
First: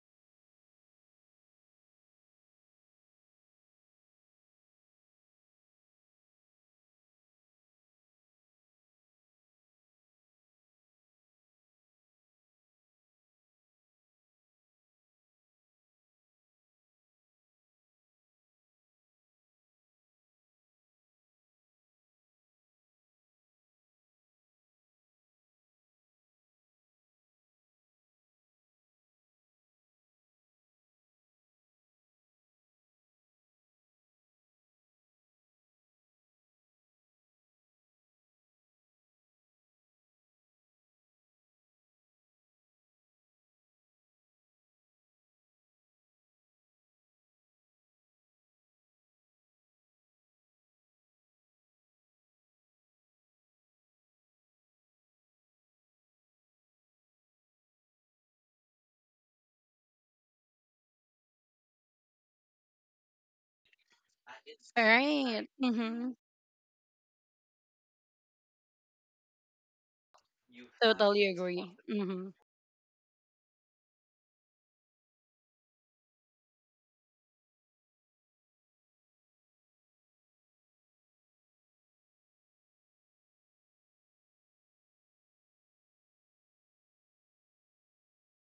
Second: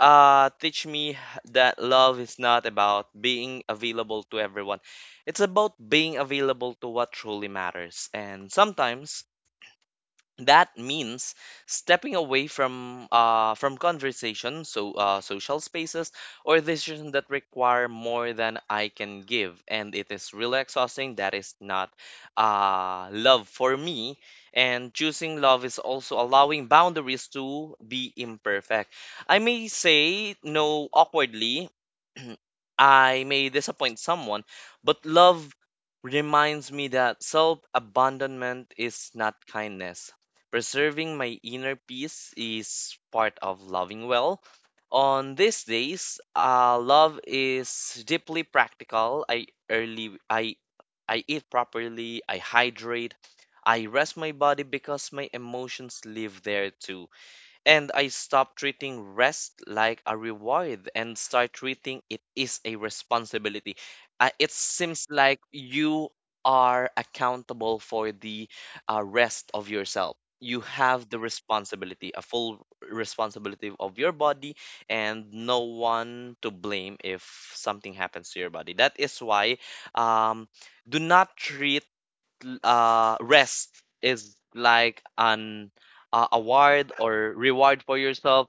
[SPEAKER 2] teach me that love is not about being available to everyone. It's about being available to what truly matters. And sometimes that means stepping away from from conversation, so social spaces or decisions that require more than I can give, and it is really exhausting. That is not love for me. And choosing love is also allowing boundaries to be imperfect. I may say no awkwardly. I may disappoint someone, but love reminds me that self abandonment is not kindness. Preserving my inner peace is part of loving well. On these days, love is deeply practical. I I eat properly, I hydrate, I rest my body because my emotions live there too. And I stopped treating rest like a reward and start treating it is a responsibility. It
[SPEAKER 1] All
[SPEAKER 2] seems like
[SPEAKER 1] right. Mm-hmm.
[SPEAKER 2] you are accountable for the rest of yourself. You have the
[SPEAKER 1] Totally agree.
[SPEAKER 2] responsibility, a
[SPEAKER 1] Mm-hmm.
[SPEAKER 2] full responsibility of your body, and no one to blame if something happens to your body. That is why um, do not treat rest is like an award or reward for yourself.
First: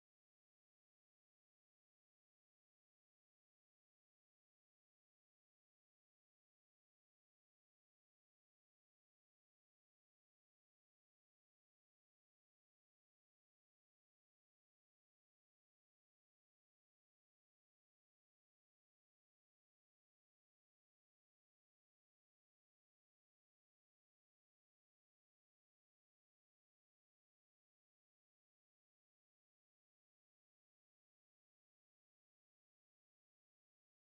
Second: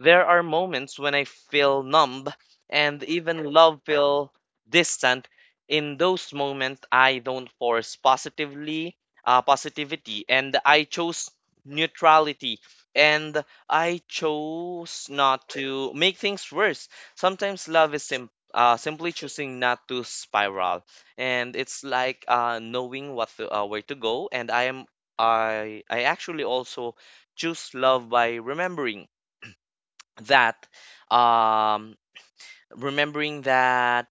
[SPEAKER 2] There are moments when I feel numb and even love feel distant. In those moments, I don't force positively positivity, and I chose neutrality. And I chose not to make things worse. Sometimes love is simply choosing not to spiral, and it's like knowing what to, where to go. And I am I actually also choose love by remembering that um remembering that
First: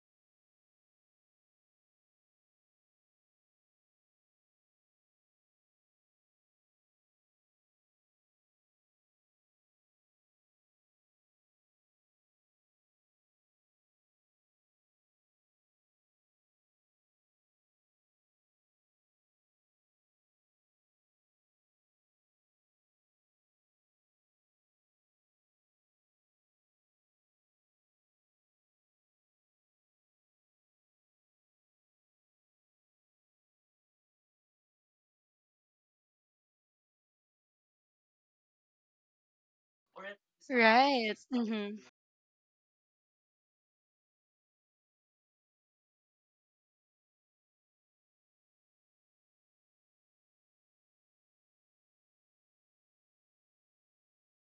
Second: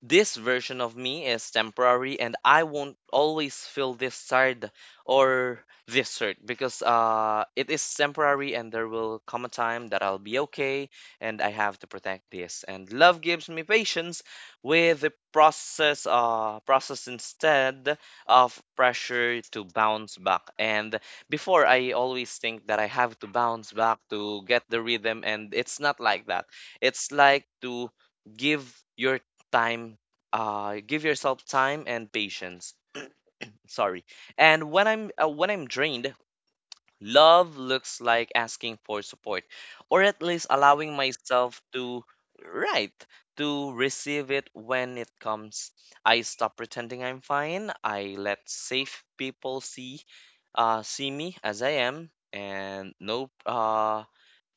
[SPEAKER 2] this version of me is temporary and I won't always feel this sad or this hurt, because it is temporary and there will come a time that I'll be okay, and I have to protect this. And love gives me patience with the process instead of pressure to bounce back. And before, I always think that I have to bounce back to get the rhythm, and it's not like that. It's like to give your time, give yourself time and patience. Sorry. And when I'm drained, love looks like asking for support, or at least allowing
[SPEAKER 1] Right.
[SPEAKER 2] myself
[SPEAKER 1] Mm-hmm.
[SPEAKER 2] to, right, to receive it when it comes. I stop pretending I'm fine, I let safe people see me as I am, and no uh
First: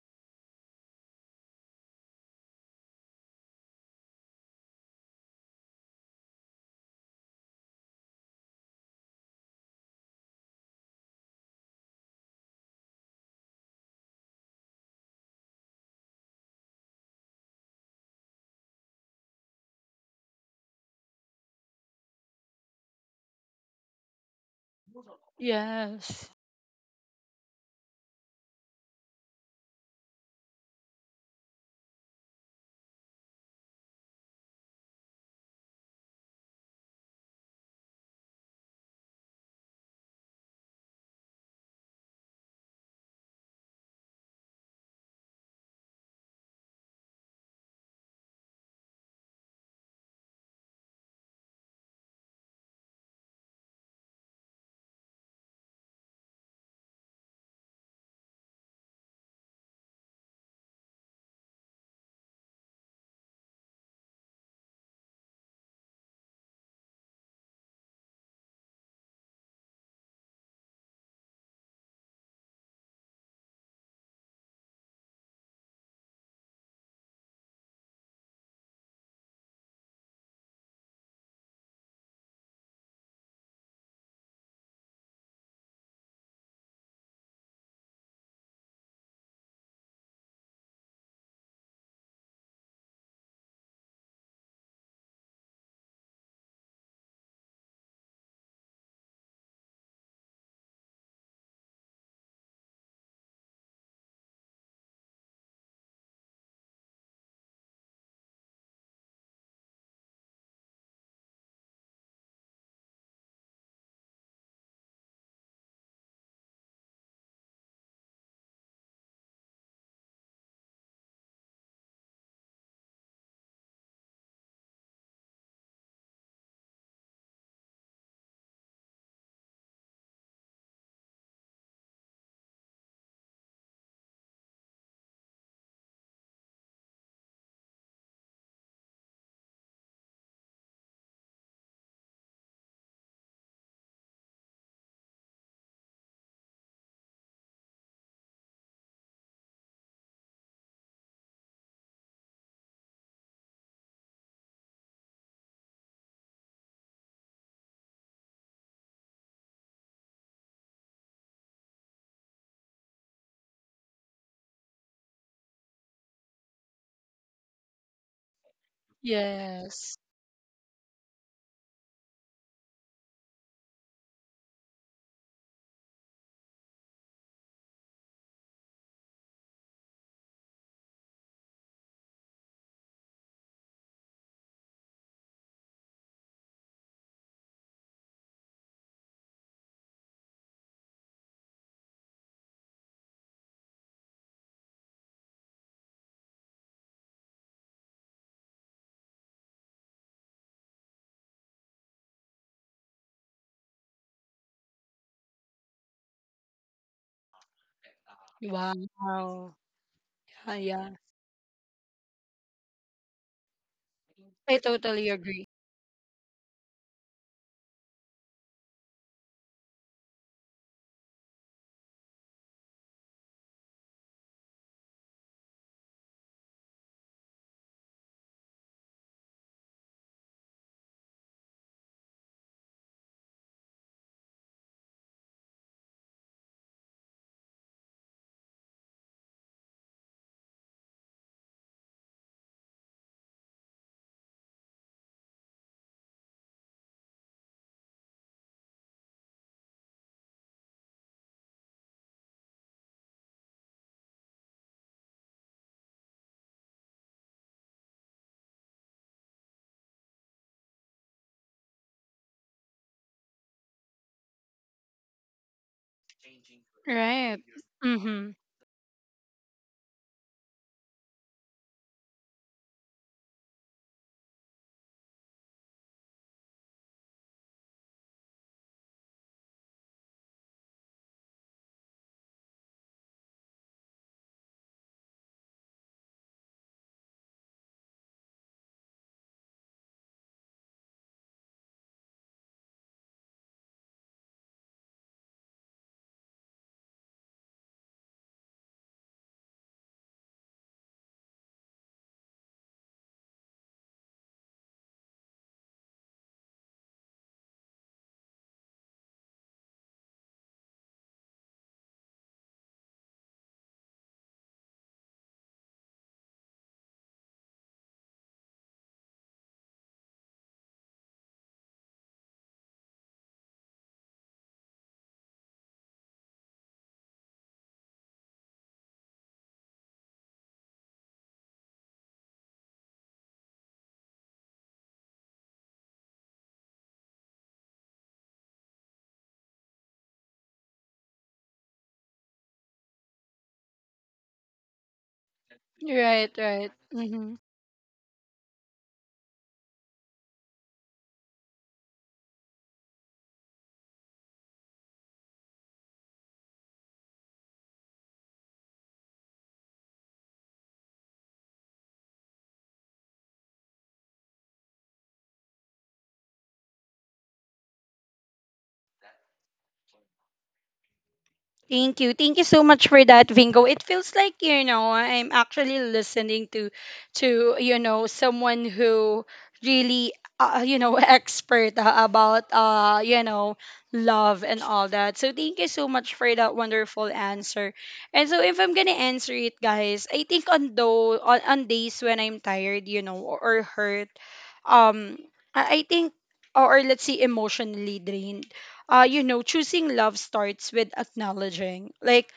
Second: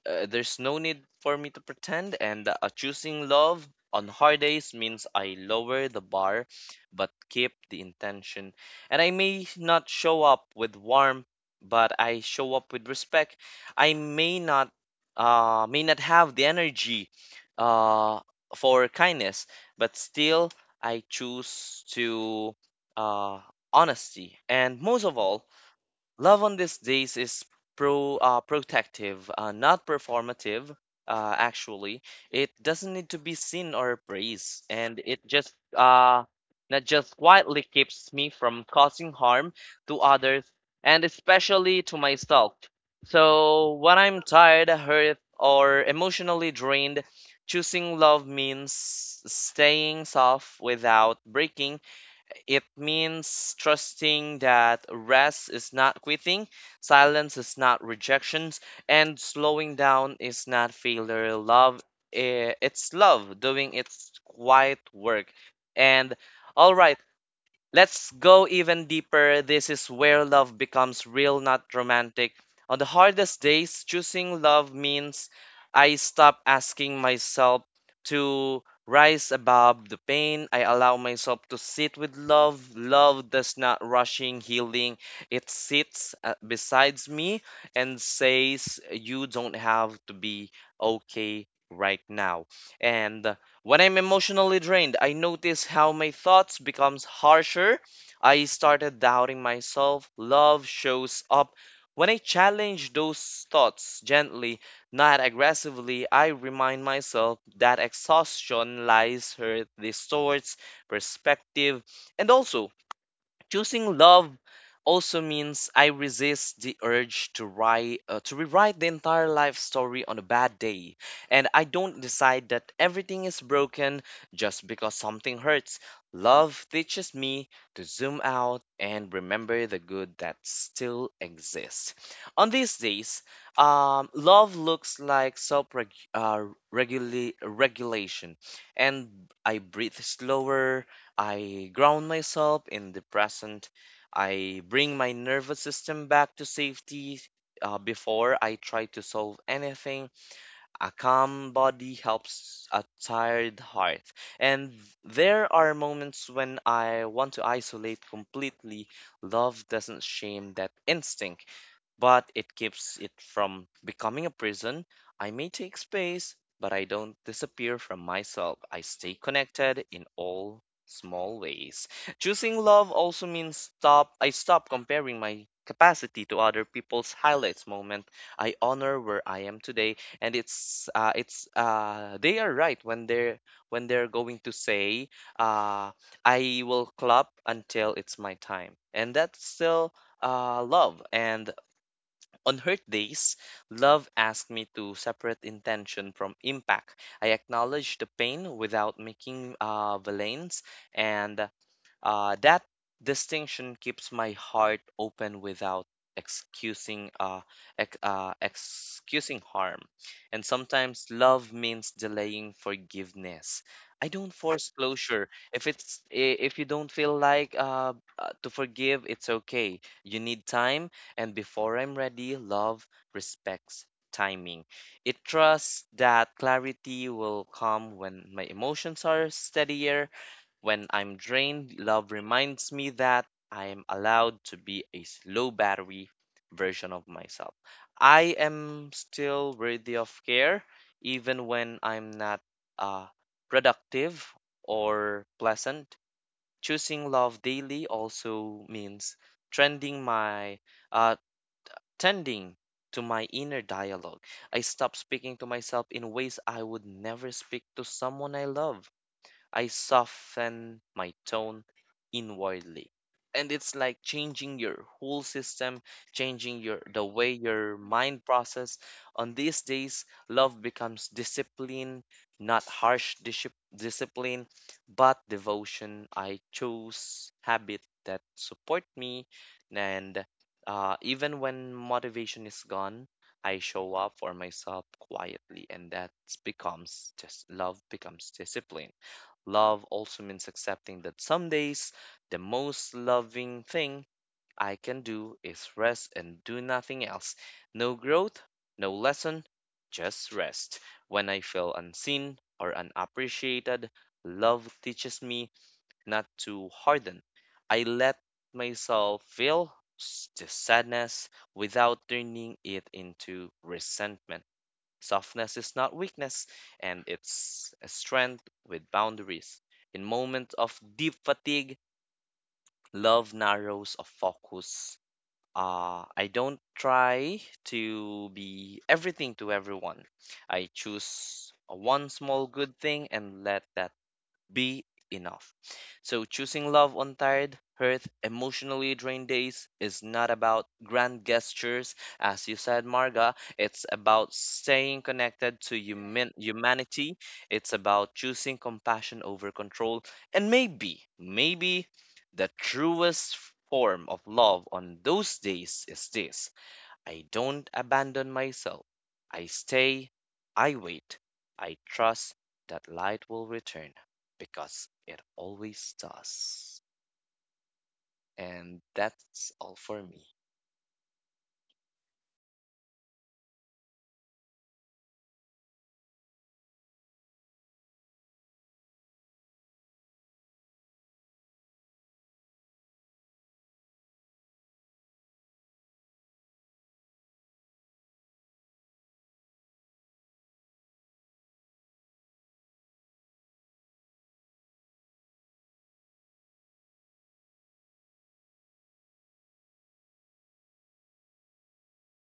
[SPEAKER 2] uh, there's no need for me to pretend. And choosing love on hard days means I lower the bar but keep the intention. And I may not show up with warmth, but I show up with respect. I may not have the energy uh, for kindness, but still I choose to uh, honesty. And most of all,
[SPEAKER 1] Yes.
[SPEAKER 2] love on these days is protective, not performative. Actually, it doesn't need to be seen or praised, and it just not just quietly keeps me from causing harm to others and especially to myself. So when I'm tired, hurt, or emotionally drained, choosing love means staying soft without breaking. It means trusting that rest is not quitting, silence is not rejections, and slowing down is not failure. Love, it's love doing its quiet work. And all right, let's go even deeper. This is where love becomes real, not romantic. On the hardest days, choosing love means I stop asking myself to rise above the pain. I allow myself to sit with love. Love does not rushing healing. It sits besides me and says, you don't have to be okay right now. And when I'm emotionally drained, I notice how my thoughts becomes harsher. I started doubting myself. Love shows up when I challenge those thoughts gently, not aggressively. I remind myself that exhaustion lies, hurt distorts perspective, and also choosing love also means I resist the urge to write to rewrite the entire life story on a bad day, and I don't decide that everything is broken just because something hurts. Love teaches me to zoom out and remember the good that still exists. On these days, love looks like uh, regulation, and I breathe slower, I ground myself in the present. I bring my nervous system back to safety before I try to solve anything. A calm body helps a tired heart. And there are moments when I want to isolate completely. Love doesn't shame that instinct, but it keeps it from becoming a prison. I may take space, but I don't disappear from myself. I stay connected
[SPEAKER 1] Yes.
[SPEAKER 2] in all small ways. Choosing love also means stop I stop comparing my capacity to other people's highlights moment. I honor where I am today, and it's they are right when they're going to say, uh, I will clap until it's my time, and that's still love. And on hurt days, love asked me to separate intention from impact. I acknowledged the pain without making villains, and that distinction keeps my heart open without excusing uh,
[SPEAKER 1] Wow.
[SPEAKER 2] excusing harm. And
[SPEAKER 1] Ah, yeah.
[SPEAKER 2] sometimes love means delaying forgiveness. I don't
[SPEAKER 1] I
[SPEAKER 2] force
[SPEAKER 1] totally
[SPEAKER 2] closure.
[SPEAKER 1] agree.
[SPEAKER 2] If if you don't feel like to forgive, it's okay. You need time, and before I'm ready, love respects timing. It trusts that clarity will come when my emotions are steadier. When I'm drained, love reminds me that I am allowed to be a slow battery version of myself. I am still worthy of care, even when I'm not uh, productive or pleasant. Choosing love daily also means trending my uh, tending to my inner dialogue. I stop speaking to myself in ways I would never speak to someone I love. I soften my tone inwardly. And it's like changing your whole system, changing your the way
[SPEAKER 1] Right.
[SPEAKER 2] your mind
[SPEAKER 1] Mm-hmm.
[SPEAKER 2] process. On these days, love becomes discipline, not harsh discipline, but devotion. I choose habit that support me, and even when motivation is gone, I show up for myself quietly, and that becomes just love becomes discipline. Love also means accepting that some days the most loving thing I can do is rest and do nothing else. No growth, no lesson, just rest. When I feel unseen or unappreciated, love teaches me not to harden. I let myself feel the sadness without turning it into resentment. Softness is not weakness, and it's a strength with boundaries. In moments of deep fatigue, love narrows of focus. I don't try to be everything to everyone. I choose one small good thing and let that be enough. So, choosing love on tired, hurt, emotionally drained days is not about grand gestures, as you said, Marga. It's about staying connected to
[SPEAKER 1] Right, right.
[SPEAKER 2] humanity.
[SPEAKER 1] Mm-hmm.
[SPEAKER 2] It's about choosing compassion over control. And maybe, maybe the truest form of love on those days is this: I don't abandon myself. I stay, I wait, I trust that light will return because it always does. And that's all for me.
[SPEAKER 1] Thank you. Thank you so much for that, Vingo. It feels like, you know, I'm actually listening to you know, someone who really, you know, expert, about, you know, love and all that. So thank you so much for that wonderful answer. And so if I'm going to answer it, guys, I think on days when I'm tired, you know, or hurt, um I think or let's say emotionally drained. Choosing love starts with acknowledging, like,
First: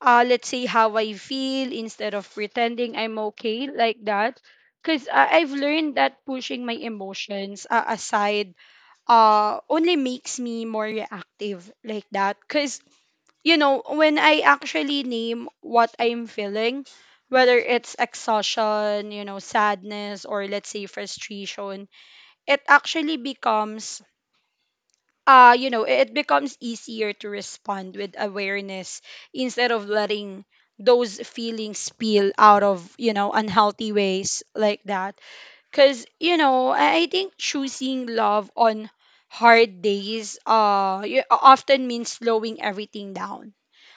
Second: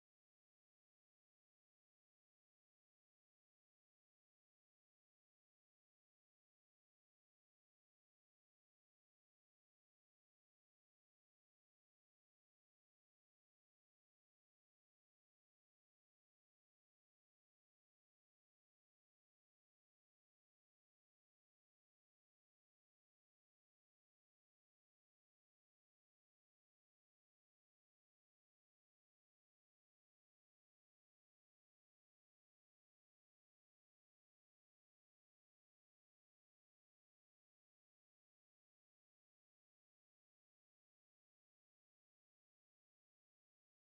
[SPEAKER 1] let's say how I feel instead of pretending I'm okay, like that. Because I've learned that pushing my emotions aside only makes me more reactive, like that. Because, you know, when I actually name what I'm feeling, whether it's exhaustion, sadness, or let's say frustration, it actually becomes you know it becomes easier to respond with awareness instead of letting those feelings spill out of unhealthy ways, like that. Because I think choosing love on hard days often means slowing everything down.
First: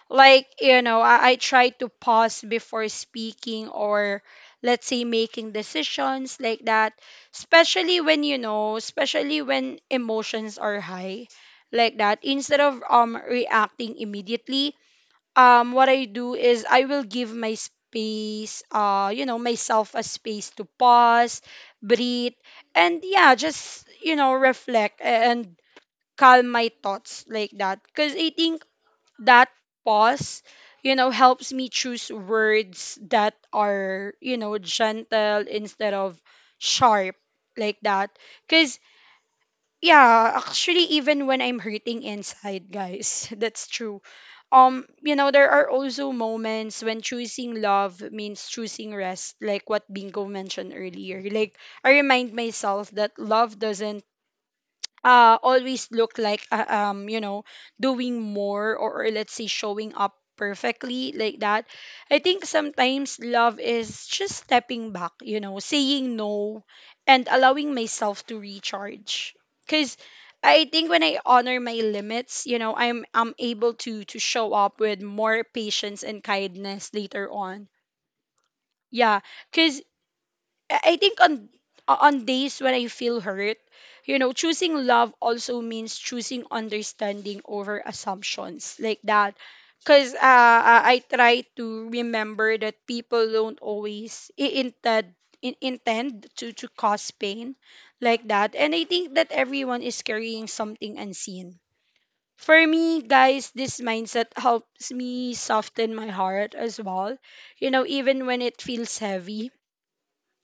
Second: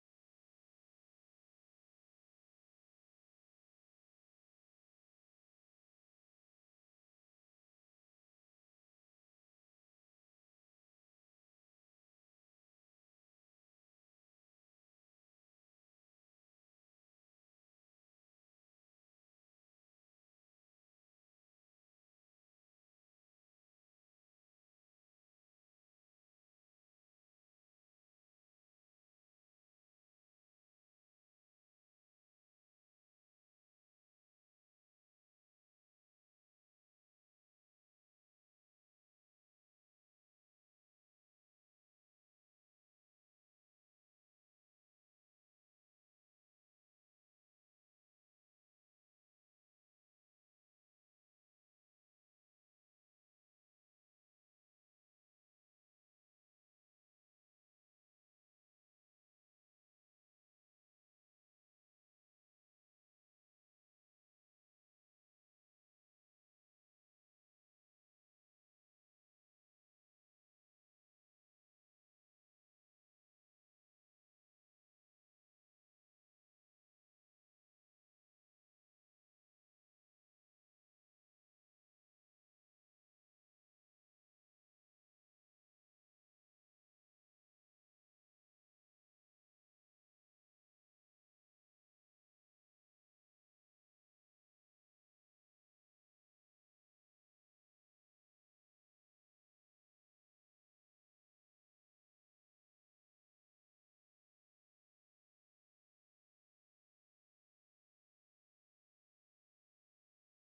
[SPEAKER 1] Like, I try to pause before speaking or let's say making decisions, like that, especially when emotions are high, like that, instead of reacting immediately. What I do is I will give my space you know myself a space to pause, breathe, and yeah, just reflect and calm my thoughts, like that. Because I think that pause, helps me choose words that are, gentle instead of sharp, like that. Because, yeah, actually, even when I'm hurting inside, guys, that's true. There are also moments when choosing love means choosing rest, like what Bingo mentioned earlier. Like, I remind myself that love doesn't always look like doing more, or let's say showing up perfectly, like that. I think sometimes love is just stepping back, saying no and allowing myself to recharge, cuz I think when I honor my limits, I'm able to show up with more patience and kindness later on. Yeah. Cuz I think on days when I feel hurt, you know, choosing love also means choosing understanding over assumptions, like that. Cause I try to remember that people don't always intend to cause pain, like that, and I think that everyone is carrying something unseen. For me, guys, this mindset helps me soften my heart as well. You know, even when it feels heavy,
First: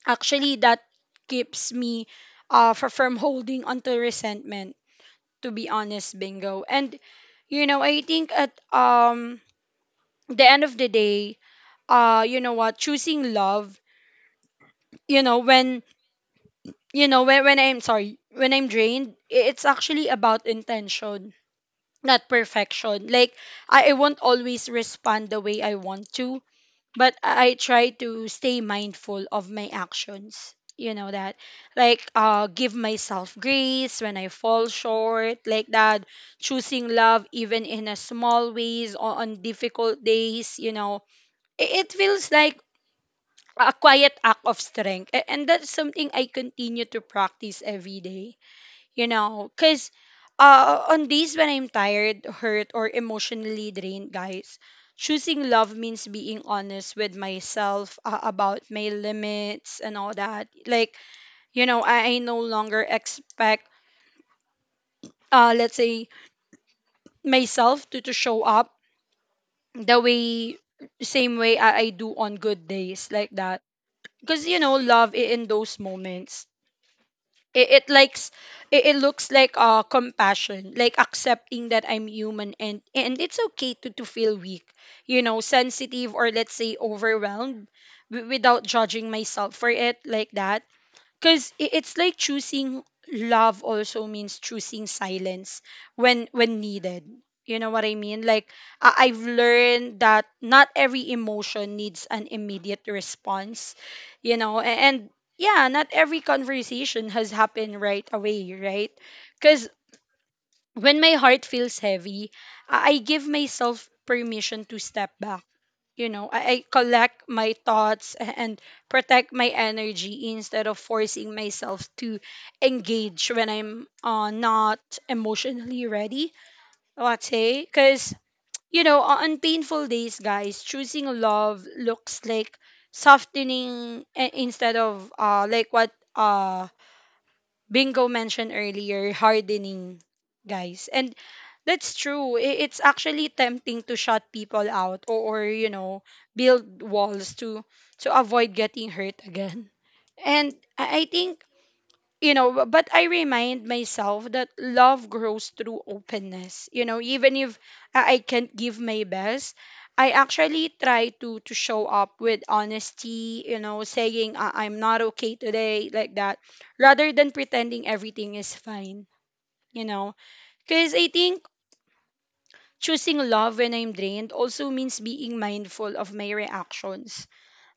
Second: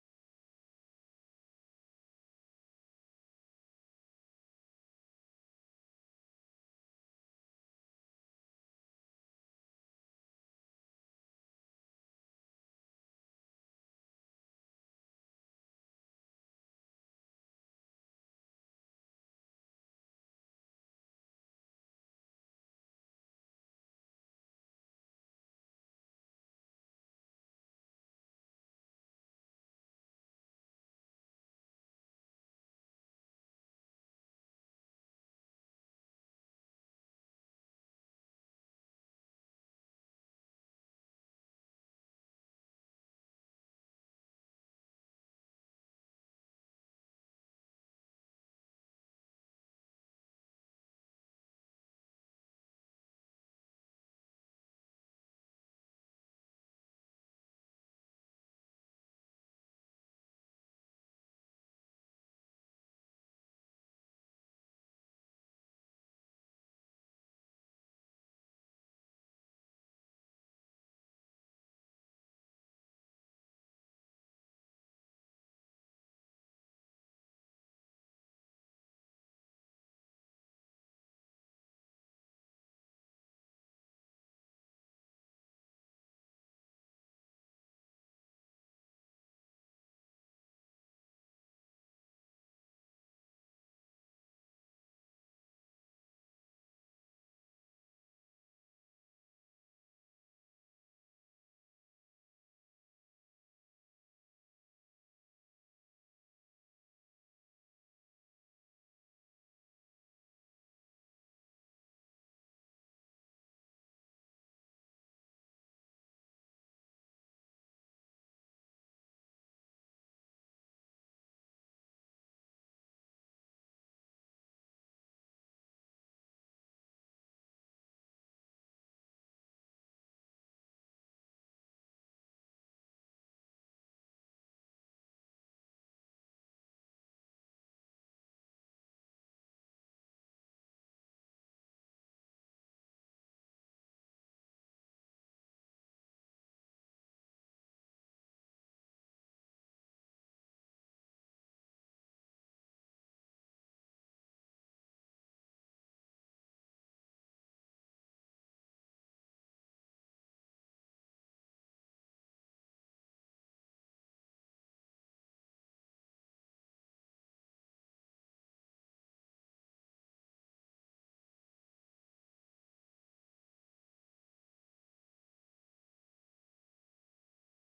[SPEAKER 1] actually that keeps me from holding onto resentment, to be honest, Bingo. And you know, I think at the end of the day, what choosing love, you know, when, when I'm sorry, when I'm drained, it's actually about intention, not perfection. Like, I won't always respond the way I want to, but I try to stay mindful of my actions. You know that, like, give myself grace when I fall short, like that. Choosing love even in a small ways or on difficult days. You know, I- it feels like a quiet act of strength, and that's something I continue to practice every day. You know, because on days when I'm tired, hurt, or emotionally drained, guys, choosing love means being honest with myself about my limits and all that. Like, I no longer expect, let's say, myself to show up the way same way I do on good days, like that. Because you know, love in those moments, it, it likes it looks like compassion, like accepting that I'm human, and it's okay to feel weak, you know, sensitive, or let's say overwhelmed, without judging myself for it, like that. Because it's like choosing love also means choosing silence when needed, you know what I mean. Like, I've learned that not every emotion needs an immediate response, you know, and yeah, not every conversation has happened right away, right? Because when my heart feels heavy, I give myself permission to step back. I collect my thoughts and protect my energy instead of forcing myself to engage when I'm not emotionally ready, let's say. Because on painful days, guys, choosing love looks like softening, instead of, like what Bingo mentioned earlier, hardening, guys. And that's true. It's actually tempting to shut people out, or build walls to avoid getting hurt again. And I think, you know, but I remind myself that love grows through openness. You know, even if I can't give my best, I actually try to show up with honesty, saying, "I'm not okay today," like that, rather than pretending everything is fine. You know, because I think choosing love when I'm drained also means being mindful of my reactions.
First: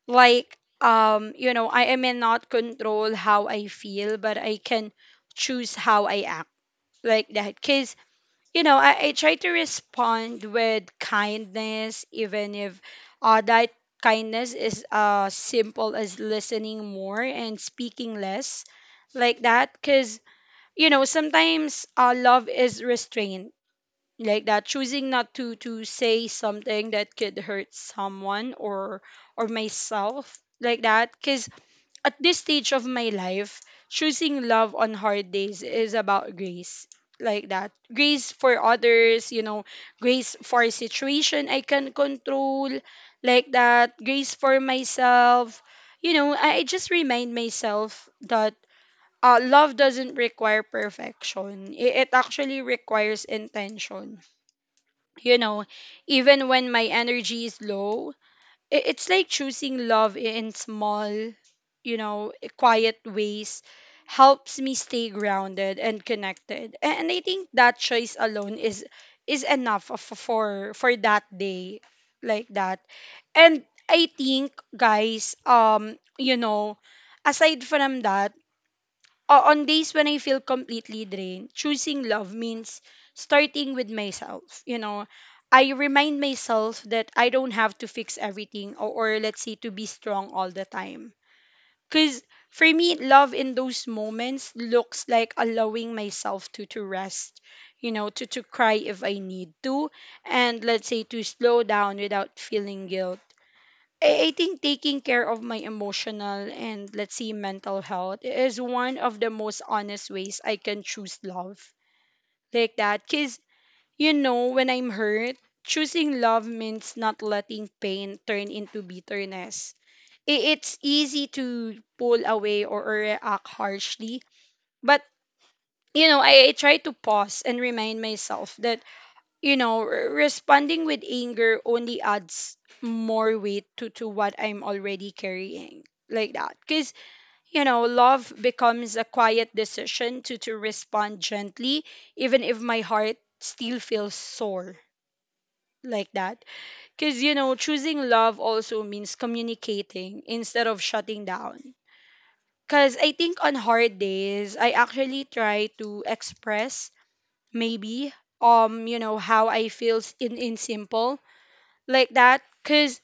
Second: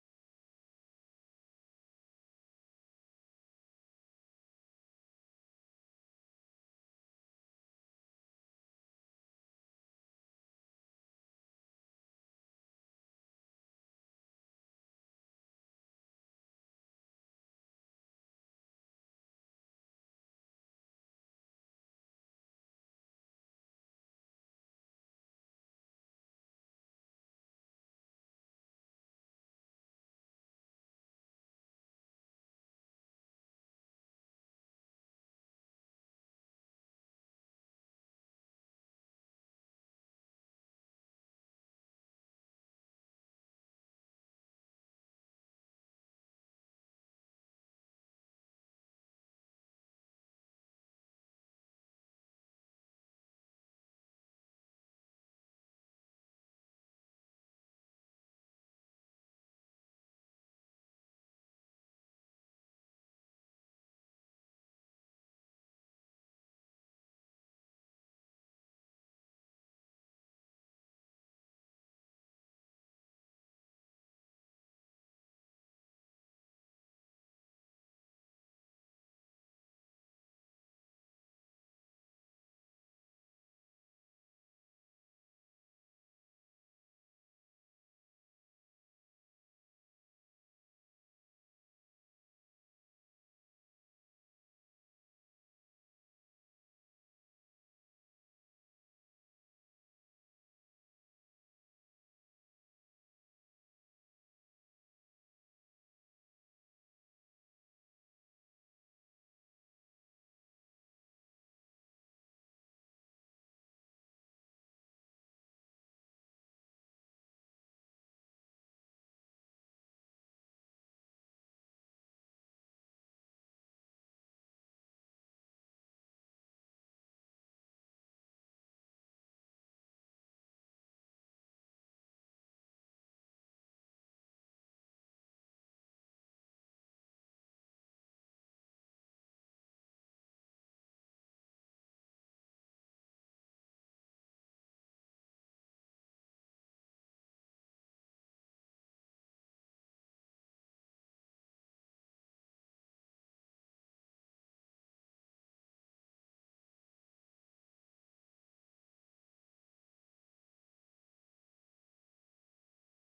[SPEAKER 1] Like, I may not control how I feel, but I can choose how I, like that. Because you know, I try to respond with kindness, even if that kindness is simple as listening more and speaking less, like that. Because you know, sometimes, love is restraint, like that, choosing not to say something that could hurt someone or myself, like that. Because at this stage of my life, choosing love on hard days is about grace. Like that. Grace for others, you know, grace for a situation I can control. Like that. Grace for myself. You know, I just remind myself that love doesn't require perfection. It actually requires intention. You know, even when my energy is low, it's like choosing love in small, quiet ways helps me stay grounded and connected. And I think that choice alone is enough for that day, like that. And I think, guys, aside from that, on days when I feel completely drained, choosing love means starting with myself. You know, I remind myself that I don't have to fix everything, or let's say, to be strong all the time. Cause for me, love in those moments looks like allowing myself to rest, you know, to cry if I need to, and let's say, to slow down without feeling guilt. I think taking care of my emotional, and let's see, mental health is one of the most honest ways I can choose love, like that. Because you know, when I'm hurt, choosing love means not letting pain turn into bitterness. It's easy to pull away, or react harshly, but you know, I try to pause and remind myself that, you know, responding with anger only adds more weight to what I'm already carrying, like that. Because, you know, love becomes a quiet decision to respond gently, even if my heart still feels sore, like that. Because, you know, choosing love also means communicating instead of shutting down. Because I think on hard days, I actually try to express, maybe, how I feel in simple, like that. Because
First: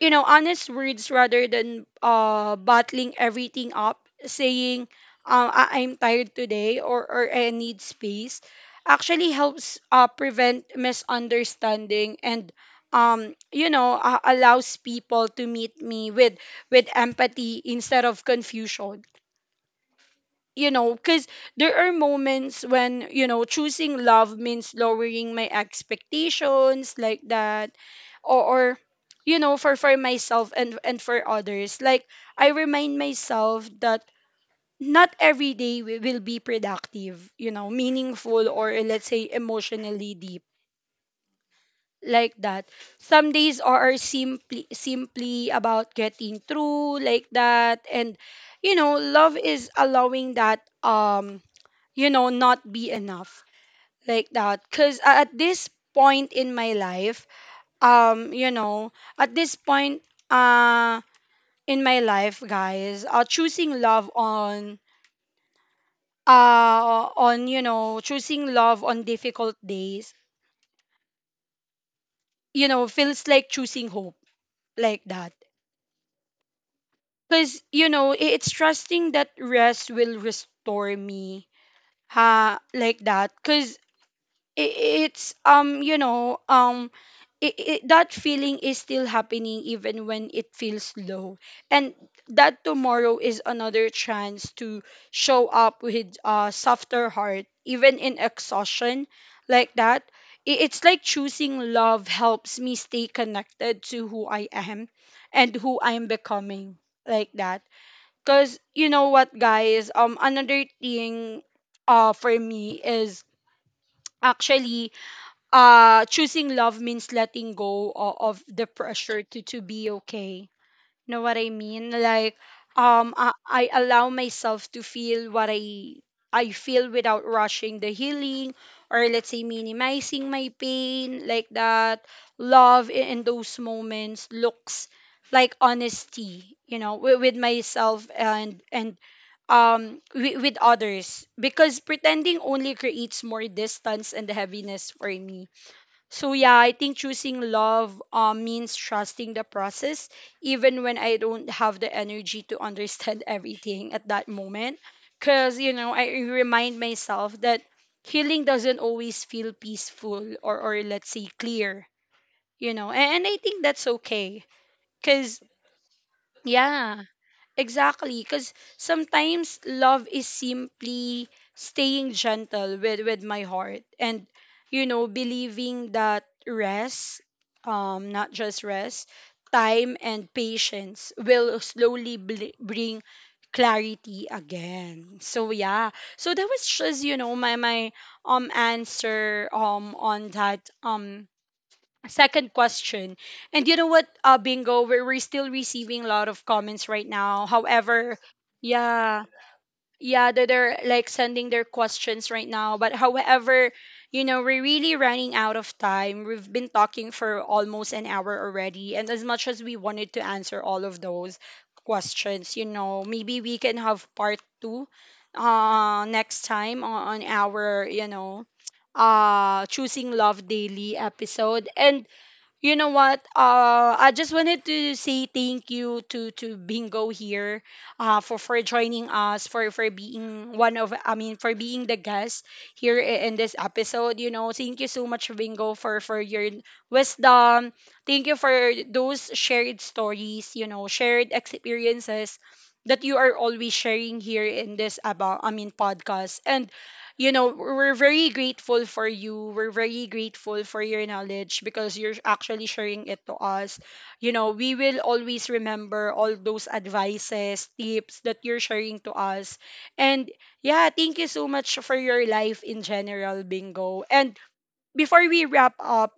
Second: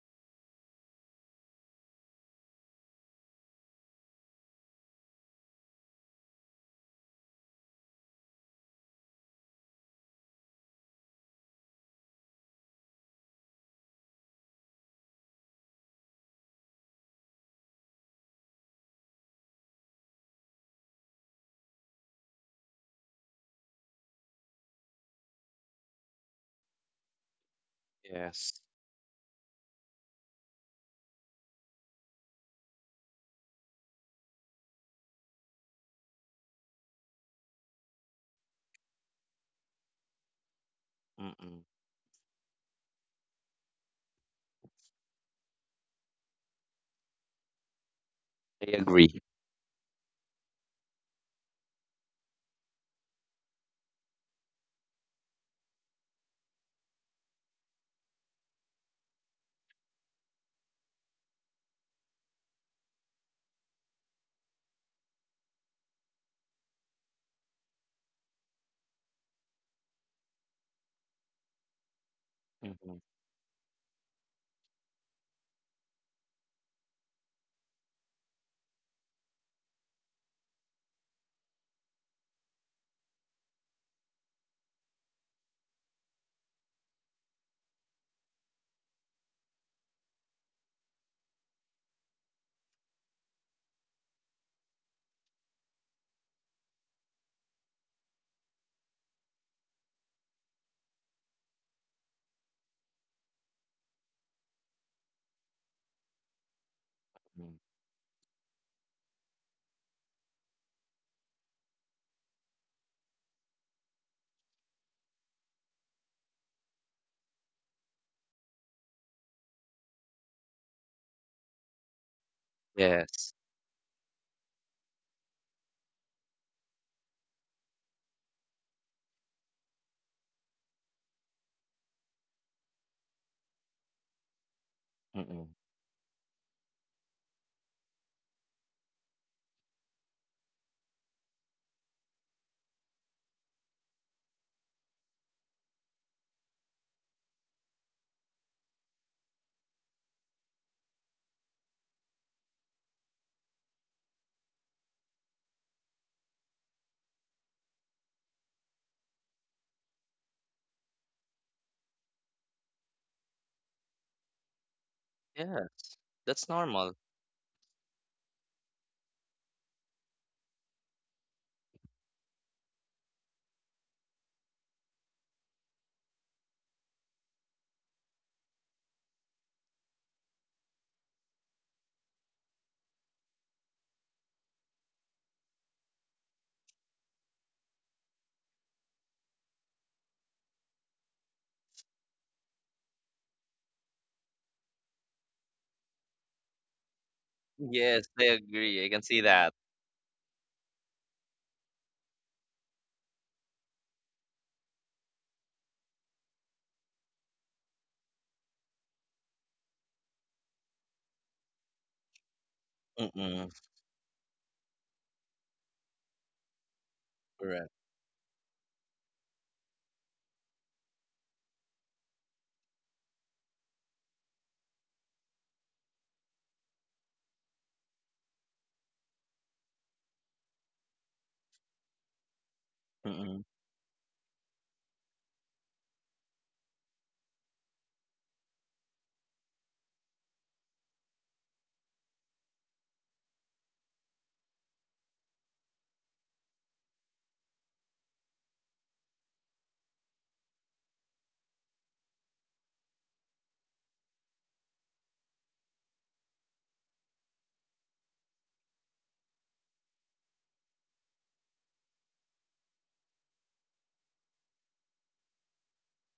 [SPEAKER 1] you know, honest words rather than bottling everything up, saying, I'm tired today, or I need space, actually helps prevent misunderstanding and, allows people to meet me with empathy instead of confusion. You know, because there are moments when, you know, choosing love means lowering my expectations, like that. Or,
[SPEAKER 2] Yes.
[SPEAKER 1] or for, myself and for others. Like, I remind myself that not every day will be productive, you know, meaningful, or let's say emotionally deep,
[SPEAKER 2] Mm-mm.
[SPEAKER 1] like that. Some days are simply about getting through, like that, and
[SPEAKER 2] I
[SPEAKER 1] you know,
[SPEAKER 2] agree.
[SPEAKER 1] love is allowing that, you know, not be enough, like that. Because at this point in my life, um, you know, at this point, uh, in my life, guys, choosing love on, choosing love on difficult days, you know,
[SPEAKER 2] Mm-mm.
[SPEAKER 1] feels like choosing hope, like that. Because, you know, it's trusting that rest will restore me, ha, like that. Because I- it's you know I that feeling is still happening even when it feels low, and that tomorrow is another chance to show up with a softer heart even in exhaustion, like that. It's like choosing love helps me stay connected to who I am and who I'm becoming, like
[SPEAKER 2] Mm.
[SPEAKER 1] that. Because you know what, guys? Another thing for me is actually, choosing love means letting go of the pressure to be okay. Know what I mean? Like, I,
[SPEAKER 2] Yes.
[SPEAKER 1] I allow myself to feel what I feel without rushing the healing, or let's say minimizing my pain, like that. Love, in those moments, looks
[SPEAKER 2] Mm-mm.
[SPEAKER 1] like honesty, you know, with myself, and with others, because pretending only creates more distance and heaviness for me. So yeah, I think choosing love means trusting the process, even when I don't have the energy to understand everything at that moment. Cause you know, I remind myself that healing doesn't always feel peaceful or let's say clear. You know, and I think that's okay. Cause
[SPEAKER 2] Yes. That's normal.
[SPEAKER 1] yeah. Exactly, because sometimes love is simply staying gentle with my heart and, you know, believing that rest, not just rest, time and patience will slowly bring clarity again. So yeah, so that was just, you know, my answer on that. Second question. And you know what, Bingo, we're still receiving a lot of comments right now.
[SPEAKER 2] Yes,
[SPEAKER 1] However,
[SPEAKER 2] I agree. I can see
[SPEAKER 1] yeah,
[SPEAKER 2] that.
[SPEAKER 1] yeah, they're like sending their questions right now. But however, you know, we're really running out of time. We've been talking for almost an hour already. And as much as we wanted to answer all of those questions, you know, maybe
[SPEAKER 2] Mm-mm.
[SPEAKER 1] we can have part two, next time on
[SPEAKER 2] Correct.
[SPEAKER 1] our, you know, choosing love daily episode. And you know what? I just wanted to say thank you to Bingo here, for joining us, for being the guest here, in
[SPEAKER 2] Mm-mm.
[SPEAKER 1] this episode. You know, thank you so much, Bingo, for your wisdom. Thank you for those shared stories. You know, shared experiences that you are always sharing here in this, podcast. And you know, we're very grateful for you. We're very grateful for your knowledge, because you're actually sharing it to us. You know, we will always remember all those advices, tips that you're sharing to us. And yeah, thank you so much for your life in general, Bingo. And before we wrap up,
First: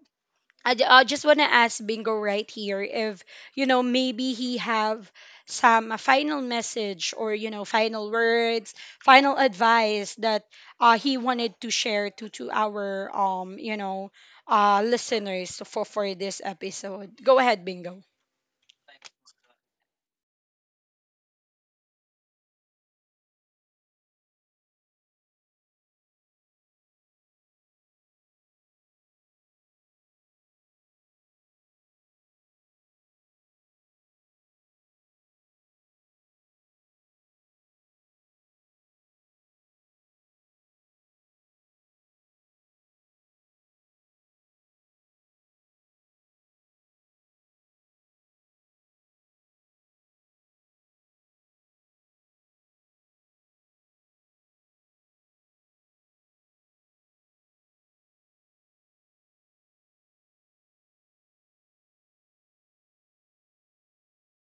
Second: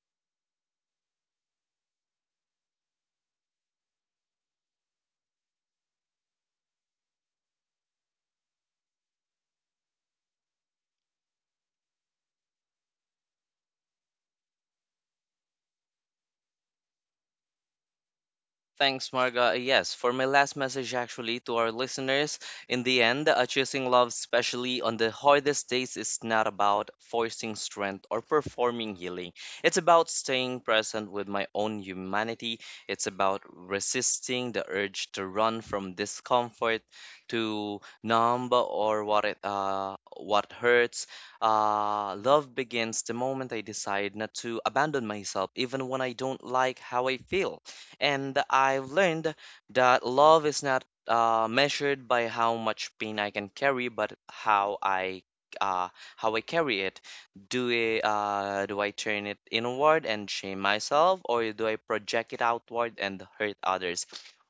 [SPEAKER 1] I just want to ask Bingo right here if, you know, maybe he have some a final message, or, you know, final words, final advice that he wanted to share to, our, you know, listeners for, this episode. Go ahead, Bingo.
[SPEAKER 2] Thanks, Marga. Yes, for my last message actually to our listeners, in the end, choosing love, especially on the hardest days, is not about forcing strength or performing healing. It's about staying present with my own humanity. It's about resisting the urge to run from discomfort, to numb or what hurts. Love begins the moment I decide not to abandon myself, even when I don't like how I feel. And I've learned that love is not measured by how much pain I can carry, but uh, how I carry it. Do I turn it inward and shame myself, or do I project it outward and hurt others?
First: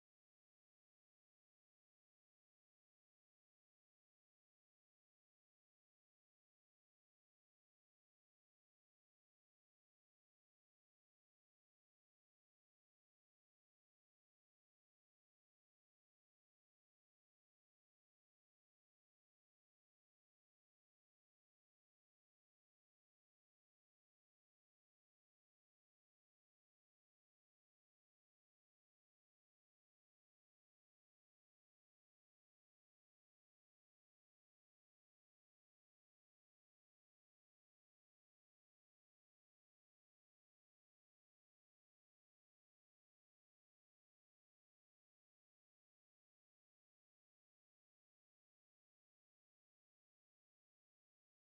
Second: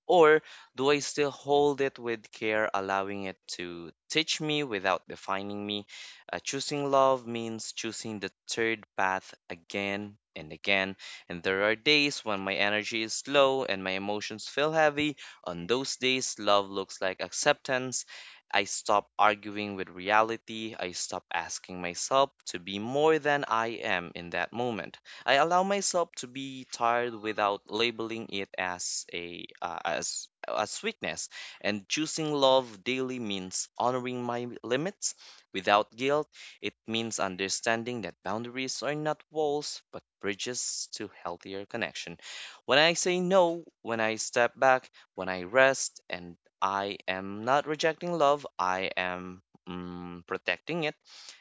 [SPEAKER 2] Or do I still hold it with care, allowing it to teach me without defining me? Choosing love means choosing the third path again and again. And there are days when my energy is low and my emotions feel heavy. On those days, love looks like acceptance. I stop arguing with reality. I stop asking myself to be more than I am in that moment. I allow myself to be tired without labeling it as a as as weakness. And choosing love daily means honoring my limits without guilt. It means understanding that boundaries are not walls, but bridges to healthier connection. When I say no, when I step back, when I rest, and I am not rejecting love, I am protecting it.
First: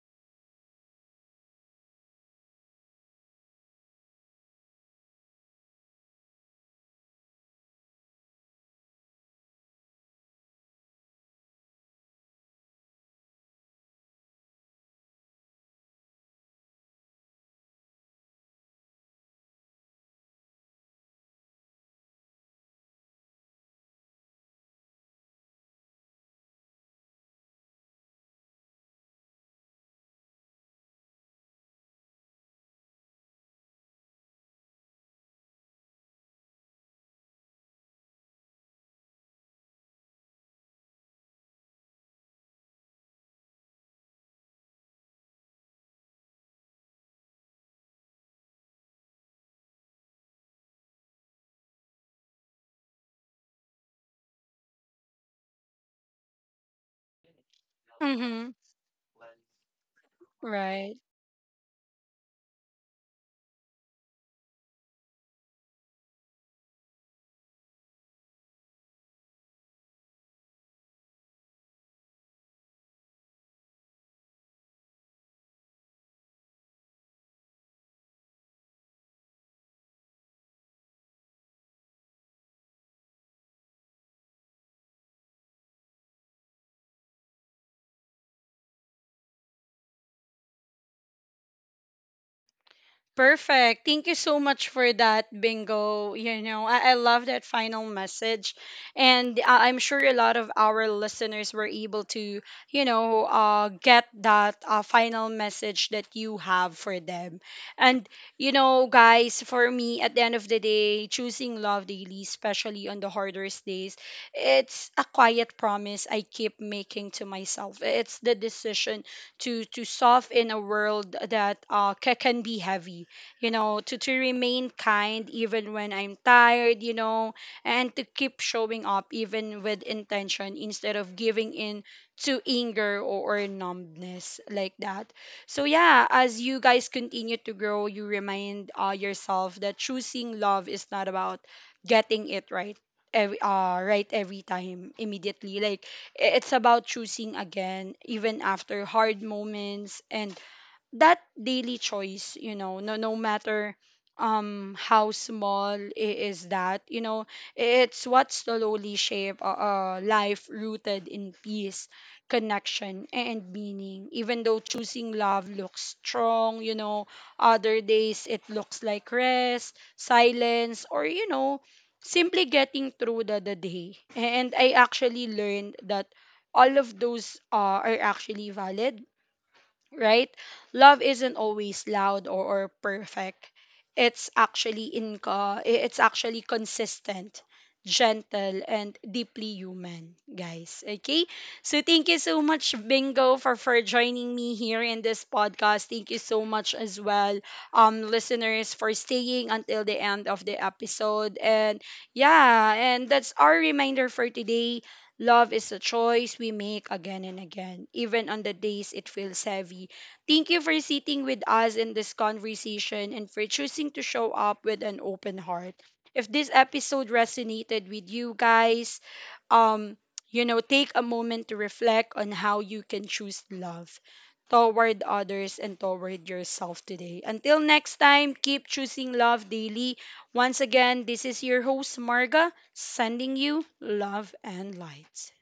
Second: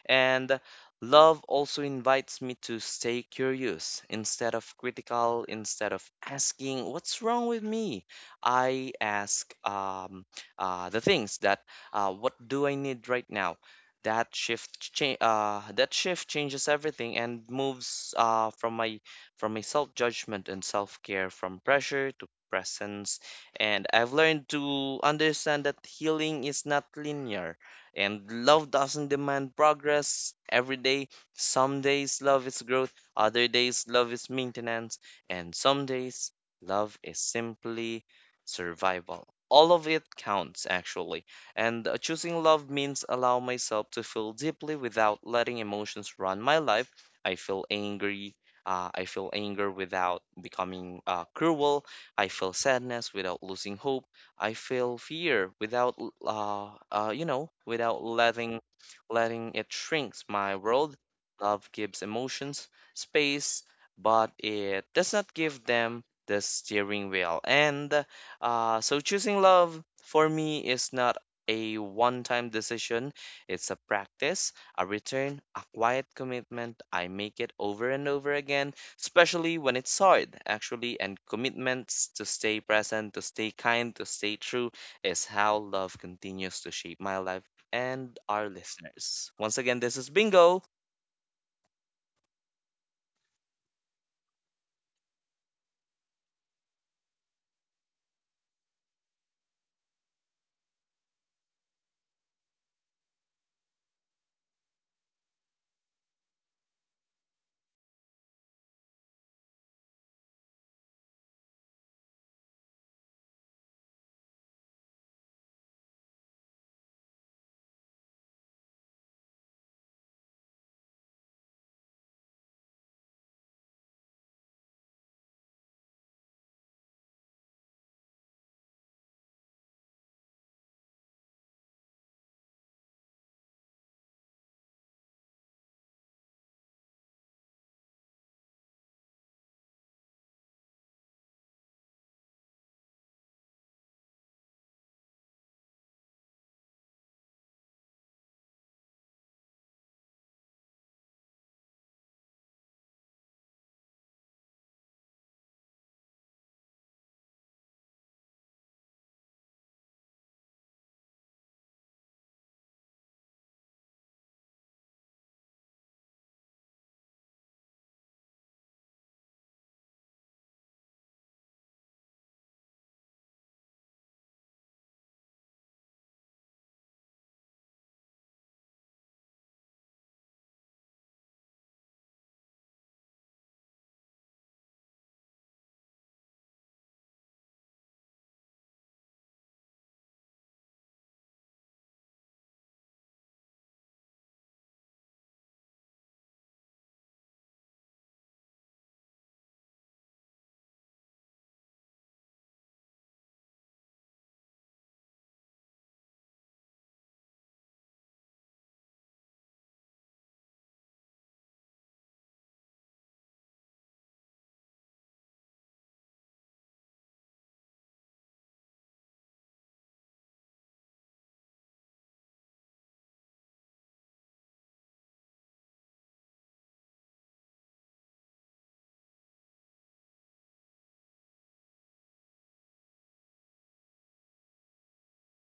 [SPEAKER 2] And love also invites me to stay curious instead of critical, instead of asking, what's wrong with me? I ask uh, the things that, what do I need right now? That shift change that shift changes everything and moves from my self-judgment and self-care, from pressure to presence. And I've learned to understand that healing is not linear, and love doesn't demand progress every day. Some days love is growth, other days love is maintenance, and some days love is simply survival. All of it counts actually. And choosing love means allow myself to feel deeply without letting emotions run my life. I feel angry. I feel anger without becoming cruel. I feel sadness without losing hope. I feel fear without, without
[SPEAKER 1] Mm-hmm.
[SPEAKER 2] letting it shrinks my
[SPEAKER 1] Right.
[SPEAKER 2] world. Love gives emotions space, but it does not give them the steering wheel. And so choosing love for me is not a one time decision. It's a practice, a return, a quiet commitment. I make it over and over again, especially when it's hard, actually. And commitments to stay present, to stay kind, to stay true is how love continues to shape my life. And our listeners, once again, this is Bingo.
[SPEAKER 1] Perfect. Thank you so much for that, Bingo. You know, I love that final message. And I'm sure a lot of our listeners were able to, you know, get that final message that you have for them. And, you know, guys, for me, at the end of the day, choosing love daily, especially on the hardest days, it's a quiet promise I keep making to myself. It's the decision to, solve in a world that can be heavy, you know, to, remain kind even when I'm tired, you know, and to keep showing up even with intention instead of giving in to anger, or, numbness, like that. So, yeah, as you guys continue to grow, you remind yourself that choosing love is not about getting it right. Every, every time immediately. Like, it's about choosing again even after hard moments, and that daily choice, you know, no matter how small is that, you know, it's what slowly shape a, life rooted in peace, connection and meaning. Even though choosing love looks strong, you know, other days it looks like rest, silence, or, you know, simply getting through the, day. And I actually learned that all of those are actually valid, right? Love isn't always loud, or, perfect. It's actually inca it's actually consistent, gentle, and deeply human, guys. Okay? So thank you so much, Bingo, for, joining me here in this podcast. Thank you so much as well, listeners, for staying until the end of the episode. And yeah, and that's our reminder for today. Love is a choice we make again and again, even on the days it feels heavy. Thank you for sitting with us in this conversation and for choosing to show up with an open heart. If this episode resonated with you guys, um, you know, take a moment to reflect on how you can choose love toward others and toward yourself today. Until next time, keep choosing love daily. Once again, this is your host, Marga, sending you love and light.